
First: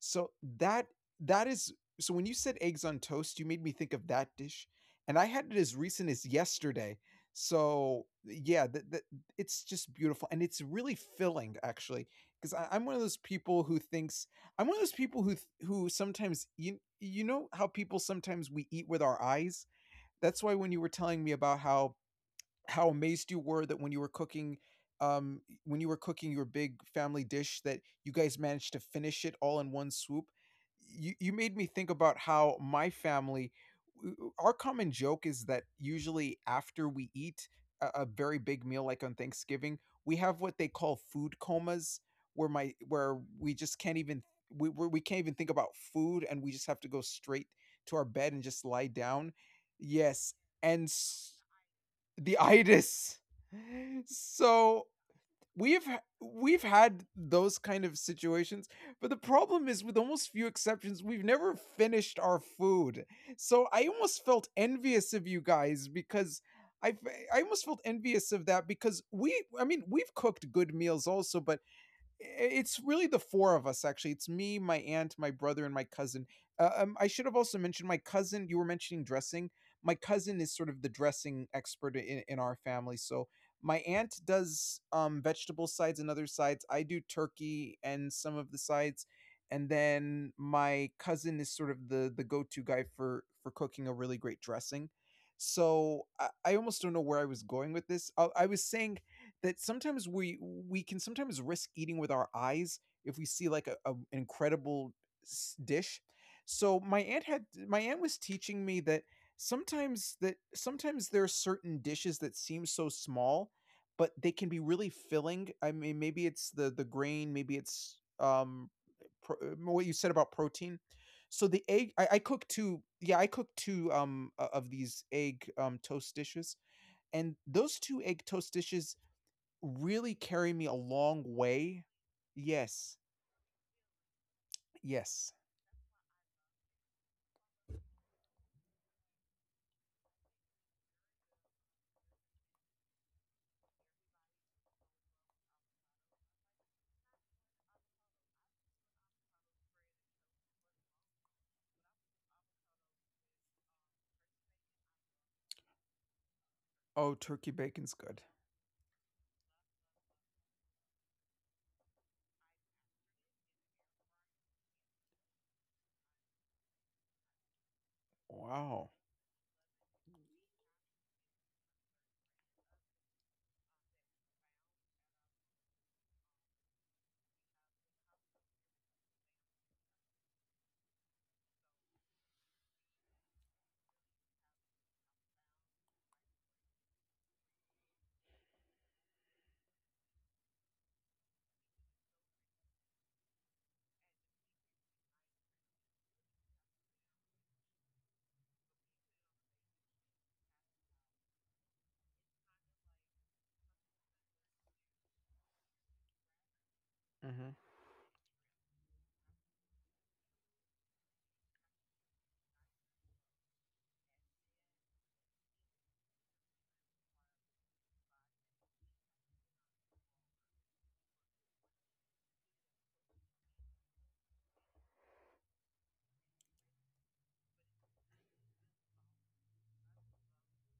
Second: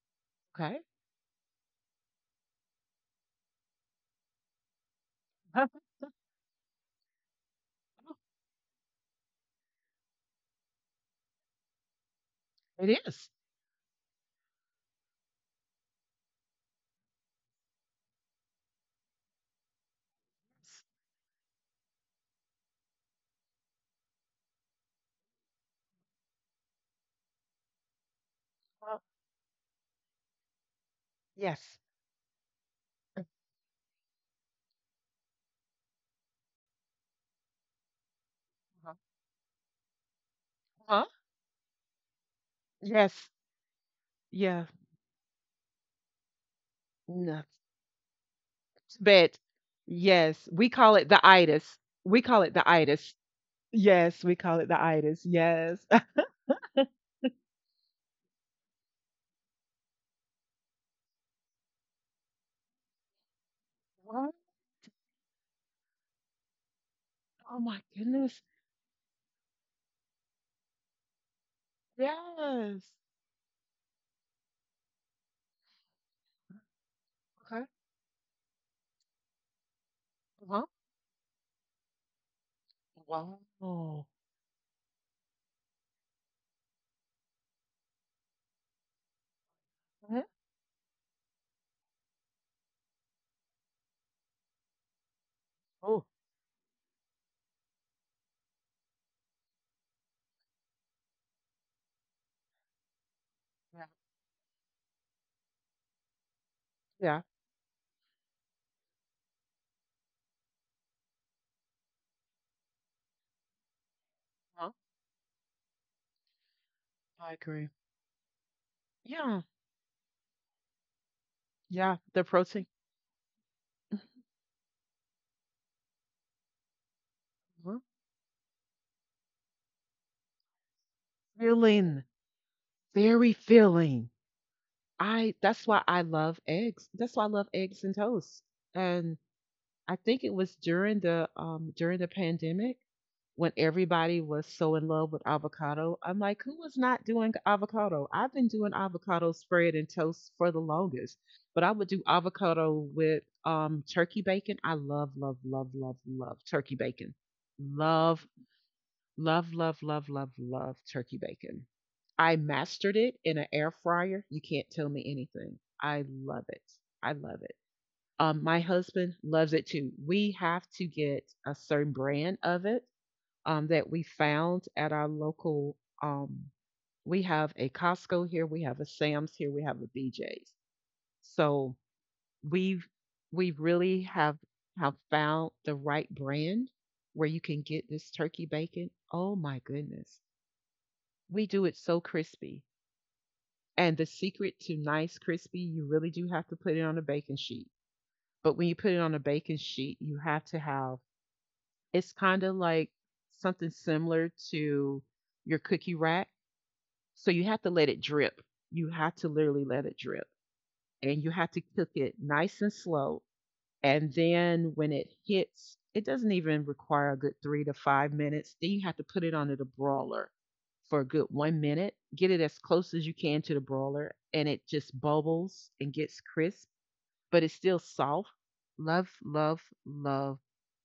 S2: So
S1: Okay.
S2: that that is so when you said eggs on toast, you made me think of that dish, and I had it as
S1: Uh-huh.
S2: recent as yesterday. So yeah, that it's just beautiful and it's really filling actually because I'm one of those
S1: Is.
S2: people who thinks I'm one of those people who who sometimes you you know how people sometimes we eat with our eyes. That's why when you were telling me about how how amazed you were that when you were cooking um when you were cooking your big family dish that you guys managed to
S1: Uh,
S2: finish it all in one swoop you you made me
S1: yes.
S2: think about how my family w- w- our common joke is that usually after we eat a, a very big meal
S1: Uh-huh.
S2: like on Thanksgiving we have what they
S1: Uh-huh.
S2: call food comas where my
S1: Yes.
S2: where we just can't even
S1: Yeah.
S2: we we we can't even think about food and we just have to go
S1: No.
S2: straight to our bed and just lie
S1: But
S2: down. Yes.
S1: yes, we
S2: And
S1: call it the
S2: s-
S1: itis. We call
S2: the
S1: it the itis.
S2: itis.
S1: Yes, we call it the
S2: So
S1: itis. Yes.
S2: we've we've had those kind of situations, but the problem is with almost few exceptions, we've never finished our food. So I
S1: What?
S2: almost felt envious of you guys because I I
S1: Oh
S2: almost
S1: my
S2: felt envious
S1: goodness.
S2: of that because we, I mean, we've cooked good meals also, but it's
S1: Yes.
S2: really the four of us, actually. It's me, my aunt, my brother, and my cousin. Uh, um, I should have
S1: Okay.
S2: also mentioned my cousin. You were mentioning dressing. My cousin is
S1: Uh-huh.
S2: sort of the dressing expert in, in our family. So
S1: Wow.
S2: my
S1: Oh.
S2: aunt does um, vegetable sides and other sides. I do turkey and some of the sides, and
S1: Mhm.
S2: then my cousin is sort of the the go to guy for for cooking a really great dressing.
S1: Oh.
S2: So I, I almost don't know where I was going with this. I, I was saying that sometimes we we can sometimes risk eating with our eyes if we see like a,
S1: Yeah.
S2: a an incredible s- dish. So my
S1: Yeah.
S2: aunt had my aunt was teaching me that sometimes that sometimes there are certain dishes that seem so small, but they can be
S1: Uh-huh.
S2: really filling. I mean, maybe it's the the
S1: I
S2: grain, maybe
S1: agree.
S2: it's um
S1: Yeah.
S2: pro, uh, what you said about protein. So the
S1: Yeah.
S2: egg, I,
S1: The
S2: I cook
S1: protein.
S2: two. Yeah, I cook two um o- of these egg um toast dishes, and
S1: Uh-huh.
S2: those two egg toast dishes really carry me a long way.
S1: Filling.
S2: Yes.
S1: Very filling. I
S2: Yes.
S1: That's why I love eggs. That's why I love eggs and toast. And I think it was during the um during the pandemic when everybody was so in love with avocado. I'm like, who was not doing avocado? I've been doing avocado spread and toast for the longest. But I would do avocado with um turkey bacon. I love, love, love, love, love turkey bacon.
S2: Oh, turkey bacon's
S1: Love.
S2: good.
S1: Love, love, love, love, love turkey bacon. I mastered it in an air fryer. You can't tell me anything. I love it. I love it. Um, my
S2: Wow.
S1: husband loves it too. We have to get a certain brand of it um, that we found at our local. Um, we have a Costco here, we have a Sam's here, we have a B J's. So we've we really have have found the right brand where you can get this turkey bacon. Oh my goodness, we do it so crispy. And the secret to nice crispy, you really do have to put it on a baking sheet. But when you put it on a baking sheet, you have to have, it's kind of like something similar to your cookie rack. So you
S2: Mhm.
S1: have to let it drip. You have to literally let it drip. And you have to cook it nice and slow. And then when it hits, it doesn't even require a good three to five minutes. Then you have to put it onto the brawler for a good one minute, get it as close as you can to the brawler, and it just bubbles and gets crisp, but it's still soft. Love, love, love,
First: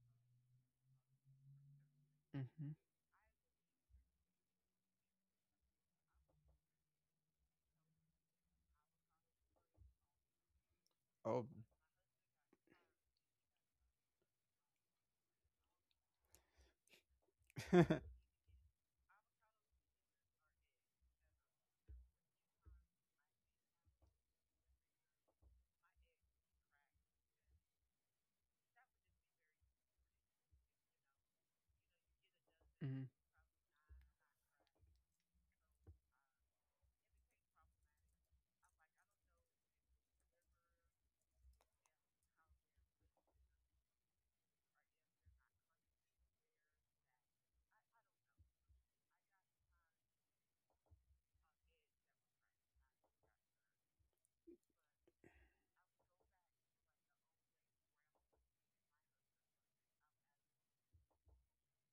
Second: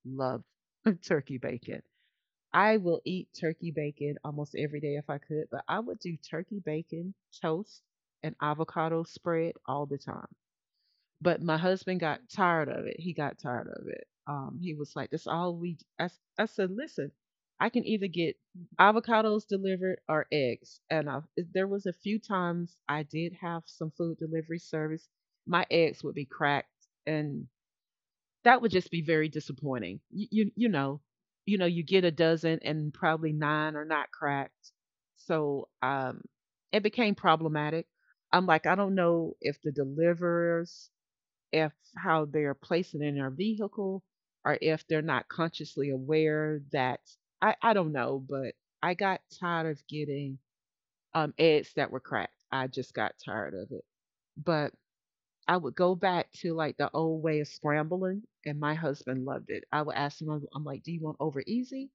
S1: love turkey bacon.
S2: Mhm.
S1: I will eat turkey bacon almost every day if I could, but I would do turkey bacon, toast, and avocado spread all the time, but
S2: Oh.
S1: my husband got tired of it. He got tired of it. Um, he was like, "That's all we." I I said, "Listen, I can either get avocados delivered or eggs." And I, there was a few times I did have some food delivery service. My eggs would be cracked, and that would just be very disappointing. You, you, you know, you know, you get a dozen,
S2: Mhm.
S1: and
S2: Mhm.
S1: probably nine are not cracked. So, um, it became problematic. I'm like, I don't know if the deliverers, if how they're placing in their vehicle or if they're not consciously aware that I, I don't know, but I got tired of getting um eggs that were cracked. I just got tired of it. But I would go back to like the old way of scrambling, and my husband loved it. I would ask him, I'm I'm like, do you want over easy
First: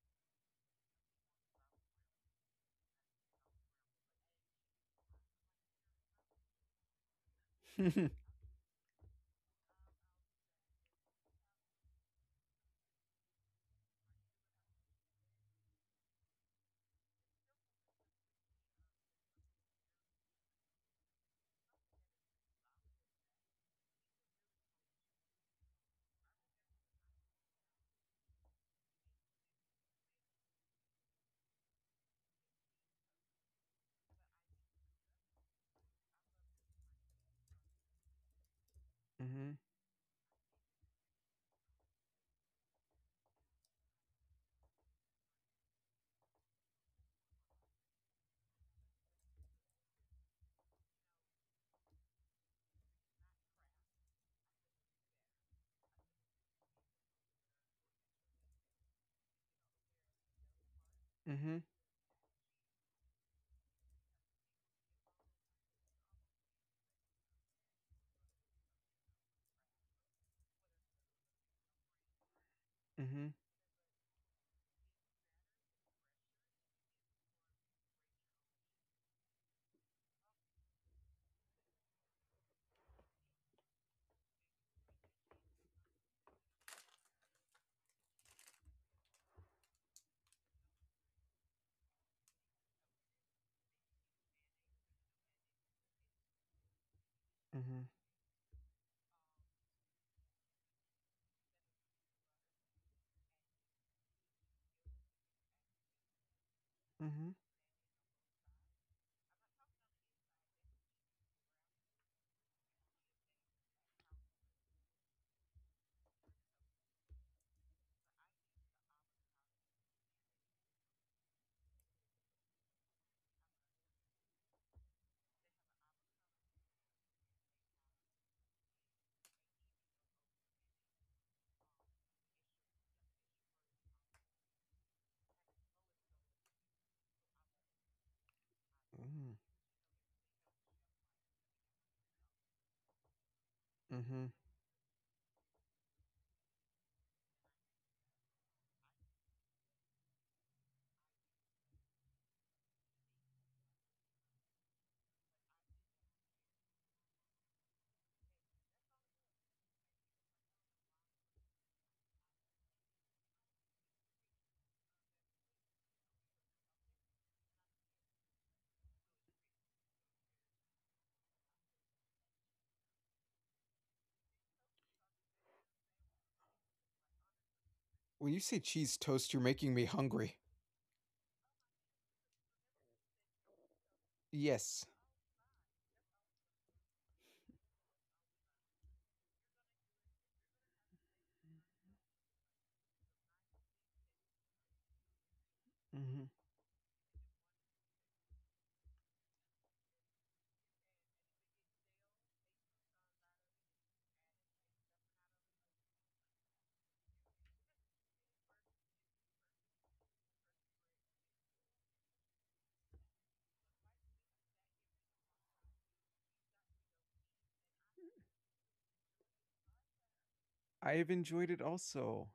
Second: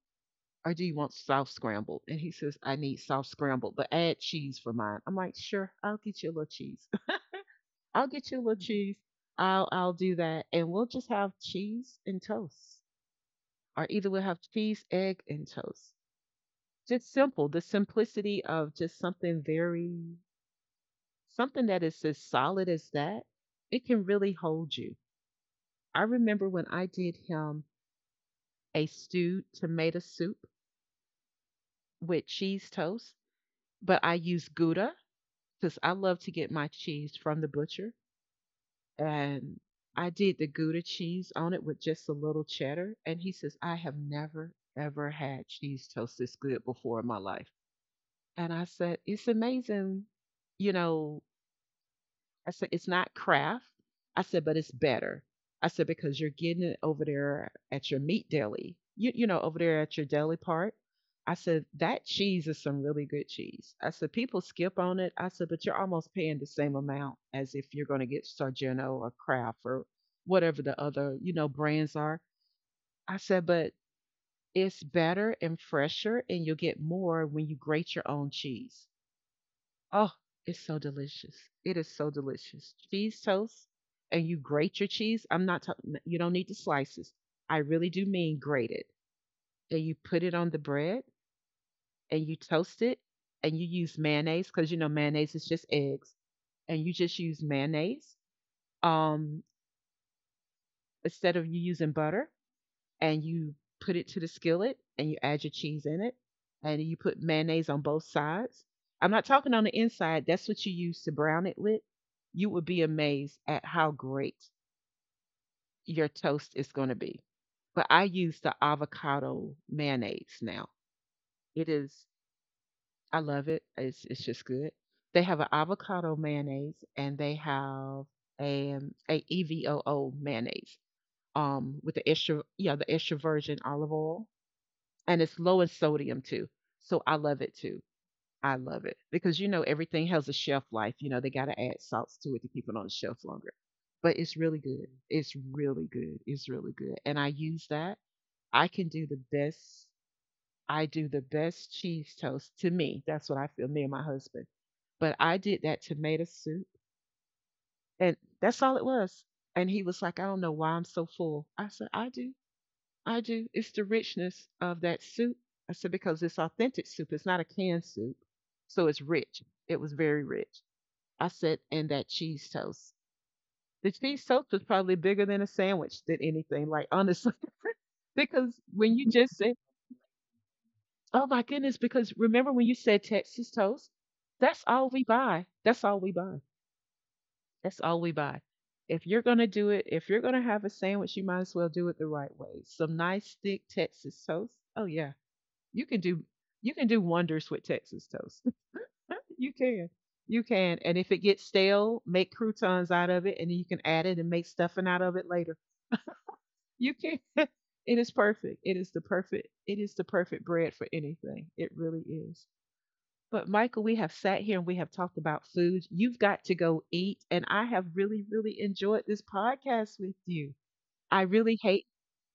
S1: or do you want soft scrambled? And he says, I need soft scrambled, but add cheese for mine. I'm like, sure, I'll get you a little cheese. I'll
S2: Mhm.
S1: get you a little cheese. I'll I'll do that, and we'll just have cheese and toast, or either we'll have cheese, egg, and toast. Just simple. The simplicity of just something very, something that is as solid as that. It can really hold you. I remember when I did him a stewed tomato soup with cheese toast, but I used Gouda because I love to get my cheese from the butcher.
S2: Mhm.
S1: And I did the Gouda cheese on it with just a little cheddar. And he says, I have never, ever had cheese toast this good before in my life. And I said, "It's amazing, you know, I said, it's not Craft." I said, "But it's better." I said, "Because you're getting it over there at your meat deli, you, you know, over there at your deli part." I
S2: Mhm.
S1: said, "That cheese is some really good cheese." I said, "People skip on it." I said, "But you're almost paying the same amount as if you're going to get Sargento or Kraft or whatever the other, you know, brands are." I said, "But it's better and fresher and you'll get more when you grate your own cheese." Oh, it's so delicious. It is so delicious. Cheese toast, and you grate your cheese. I'm not talking, you don't need the slices. I really do mean grate it. And you put it on the bread and you toast it and you use mayonnaise because you know mayonnaise is just eggs and you just use
S2: Mhm.
S1: mayonnaise um, instead of you using butter. And you put it to the skillet and you add your cheese in it and you put mayonnaise on both sides. I'm not talking on the inside, that's what you use to brown it with. You would be amazed at how great your toast is going to be. But I use the avocado mayonnaise now. It is, I love it. It's it's just good. They have an avocado mayonnaise and they have a um, a E V O O mayonnaise um with the extra, yeah, the extra virgin olive oil, and it's low in sodium too. So I love it too. I love it
S2: Mhm.
S1: because you know everything has a shelf life. You know they got to add salts to it to keep it on the shelf longer. But
S2: Mhm.
S1: it's really good. It's really good. It's really good. And I use that. I can do the best. I do the best cheese toast, to me. That's what I feel. Me and my husband. But I did that tomato soup, and that's all it was. And he was like, "I don't know why I'm so full." I said, "I do. I do. It's the richness of that soup." I said, "Because it's authentic soup. It's not a canned soup. So it's rich." It was very rich. I said, "And that cheese toast." The cheese toast was probably bigger than a sandwich than anything, like honestly.
S2: When you
S1: Because
S2: say cheese
S1: when you
S2: toast,
S1: just
S2: you're
S1: said,
S2: making me hungry.
S1: oh my goodness, because remember when you said Texas toast? That's
S2: Yes.
S1: all we buy. That's all we buy. That's all we buy. If you're going to do it, if you're going to have a sandwich, you might as well do it the right way. Some nice, thick Texas toast. Oh, yeah. You can do
S2: Mhm.
S1: you can do wonders with Texas toast. You can. You can. And if it gets stale, make croutons out of it and you can add it and make stuffing out of it later. You can It is perfect. It is the perfect it is the perfect bread for anything. It really is. But Michael, we have sat here and we have talked about food. You've got to go eat, and I have really really enjoyed this podcast with you.
S2: I have
S1: I
S2: enjoyed
S1: really
S2: it
S1: hate
S2: also.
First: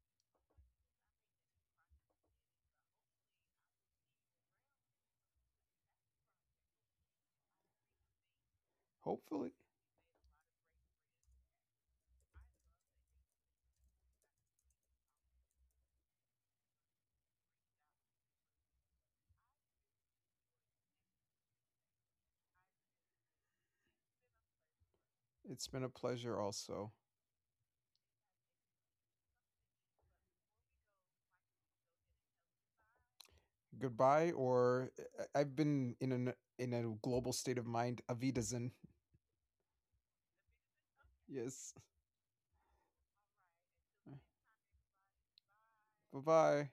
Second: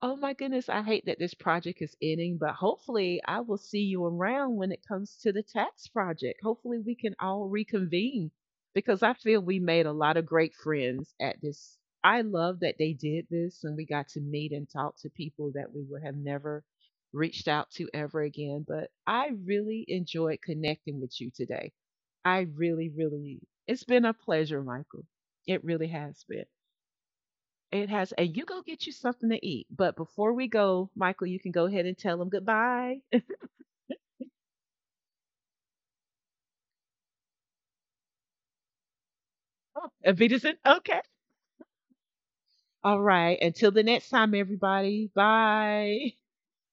S1: Oh my goodness, I hate that this project is ending, but hopefully I will see you around when it comes to the tax project. Hopefully we can all reconvene because I feel
S2: Hopefully.
S1: we made a lot of great friends at this. I love that they did this and we got to meet and talk to people that we would have never reached out to ever again, but I really enjoyed connecting with you today. I really, really, it's been a pleasure, Michael. It
S2: It's been
S1: really
S2: a
S1: has
S2: pleasure
S1: been.
S2: also.
S1: It has a, you go get you something to eat. But before we go, Michael, you can go ahead and tell them goodbye.
S2: Goodbye or I- I've been in an in a global state of mind. Avidazen.
S1: And Vita said, okay.
S2: Yes.
S1: All right. Until the next time, everybody. Bye.
S2: Bye bye.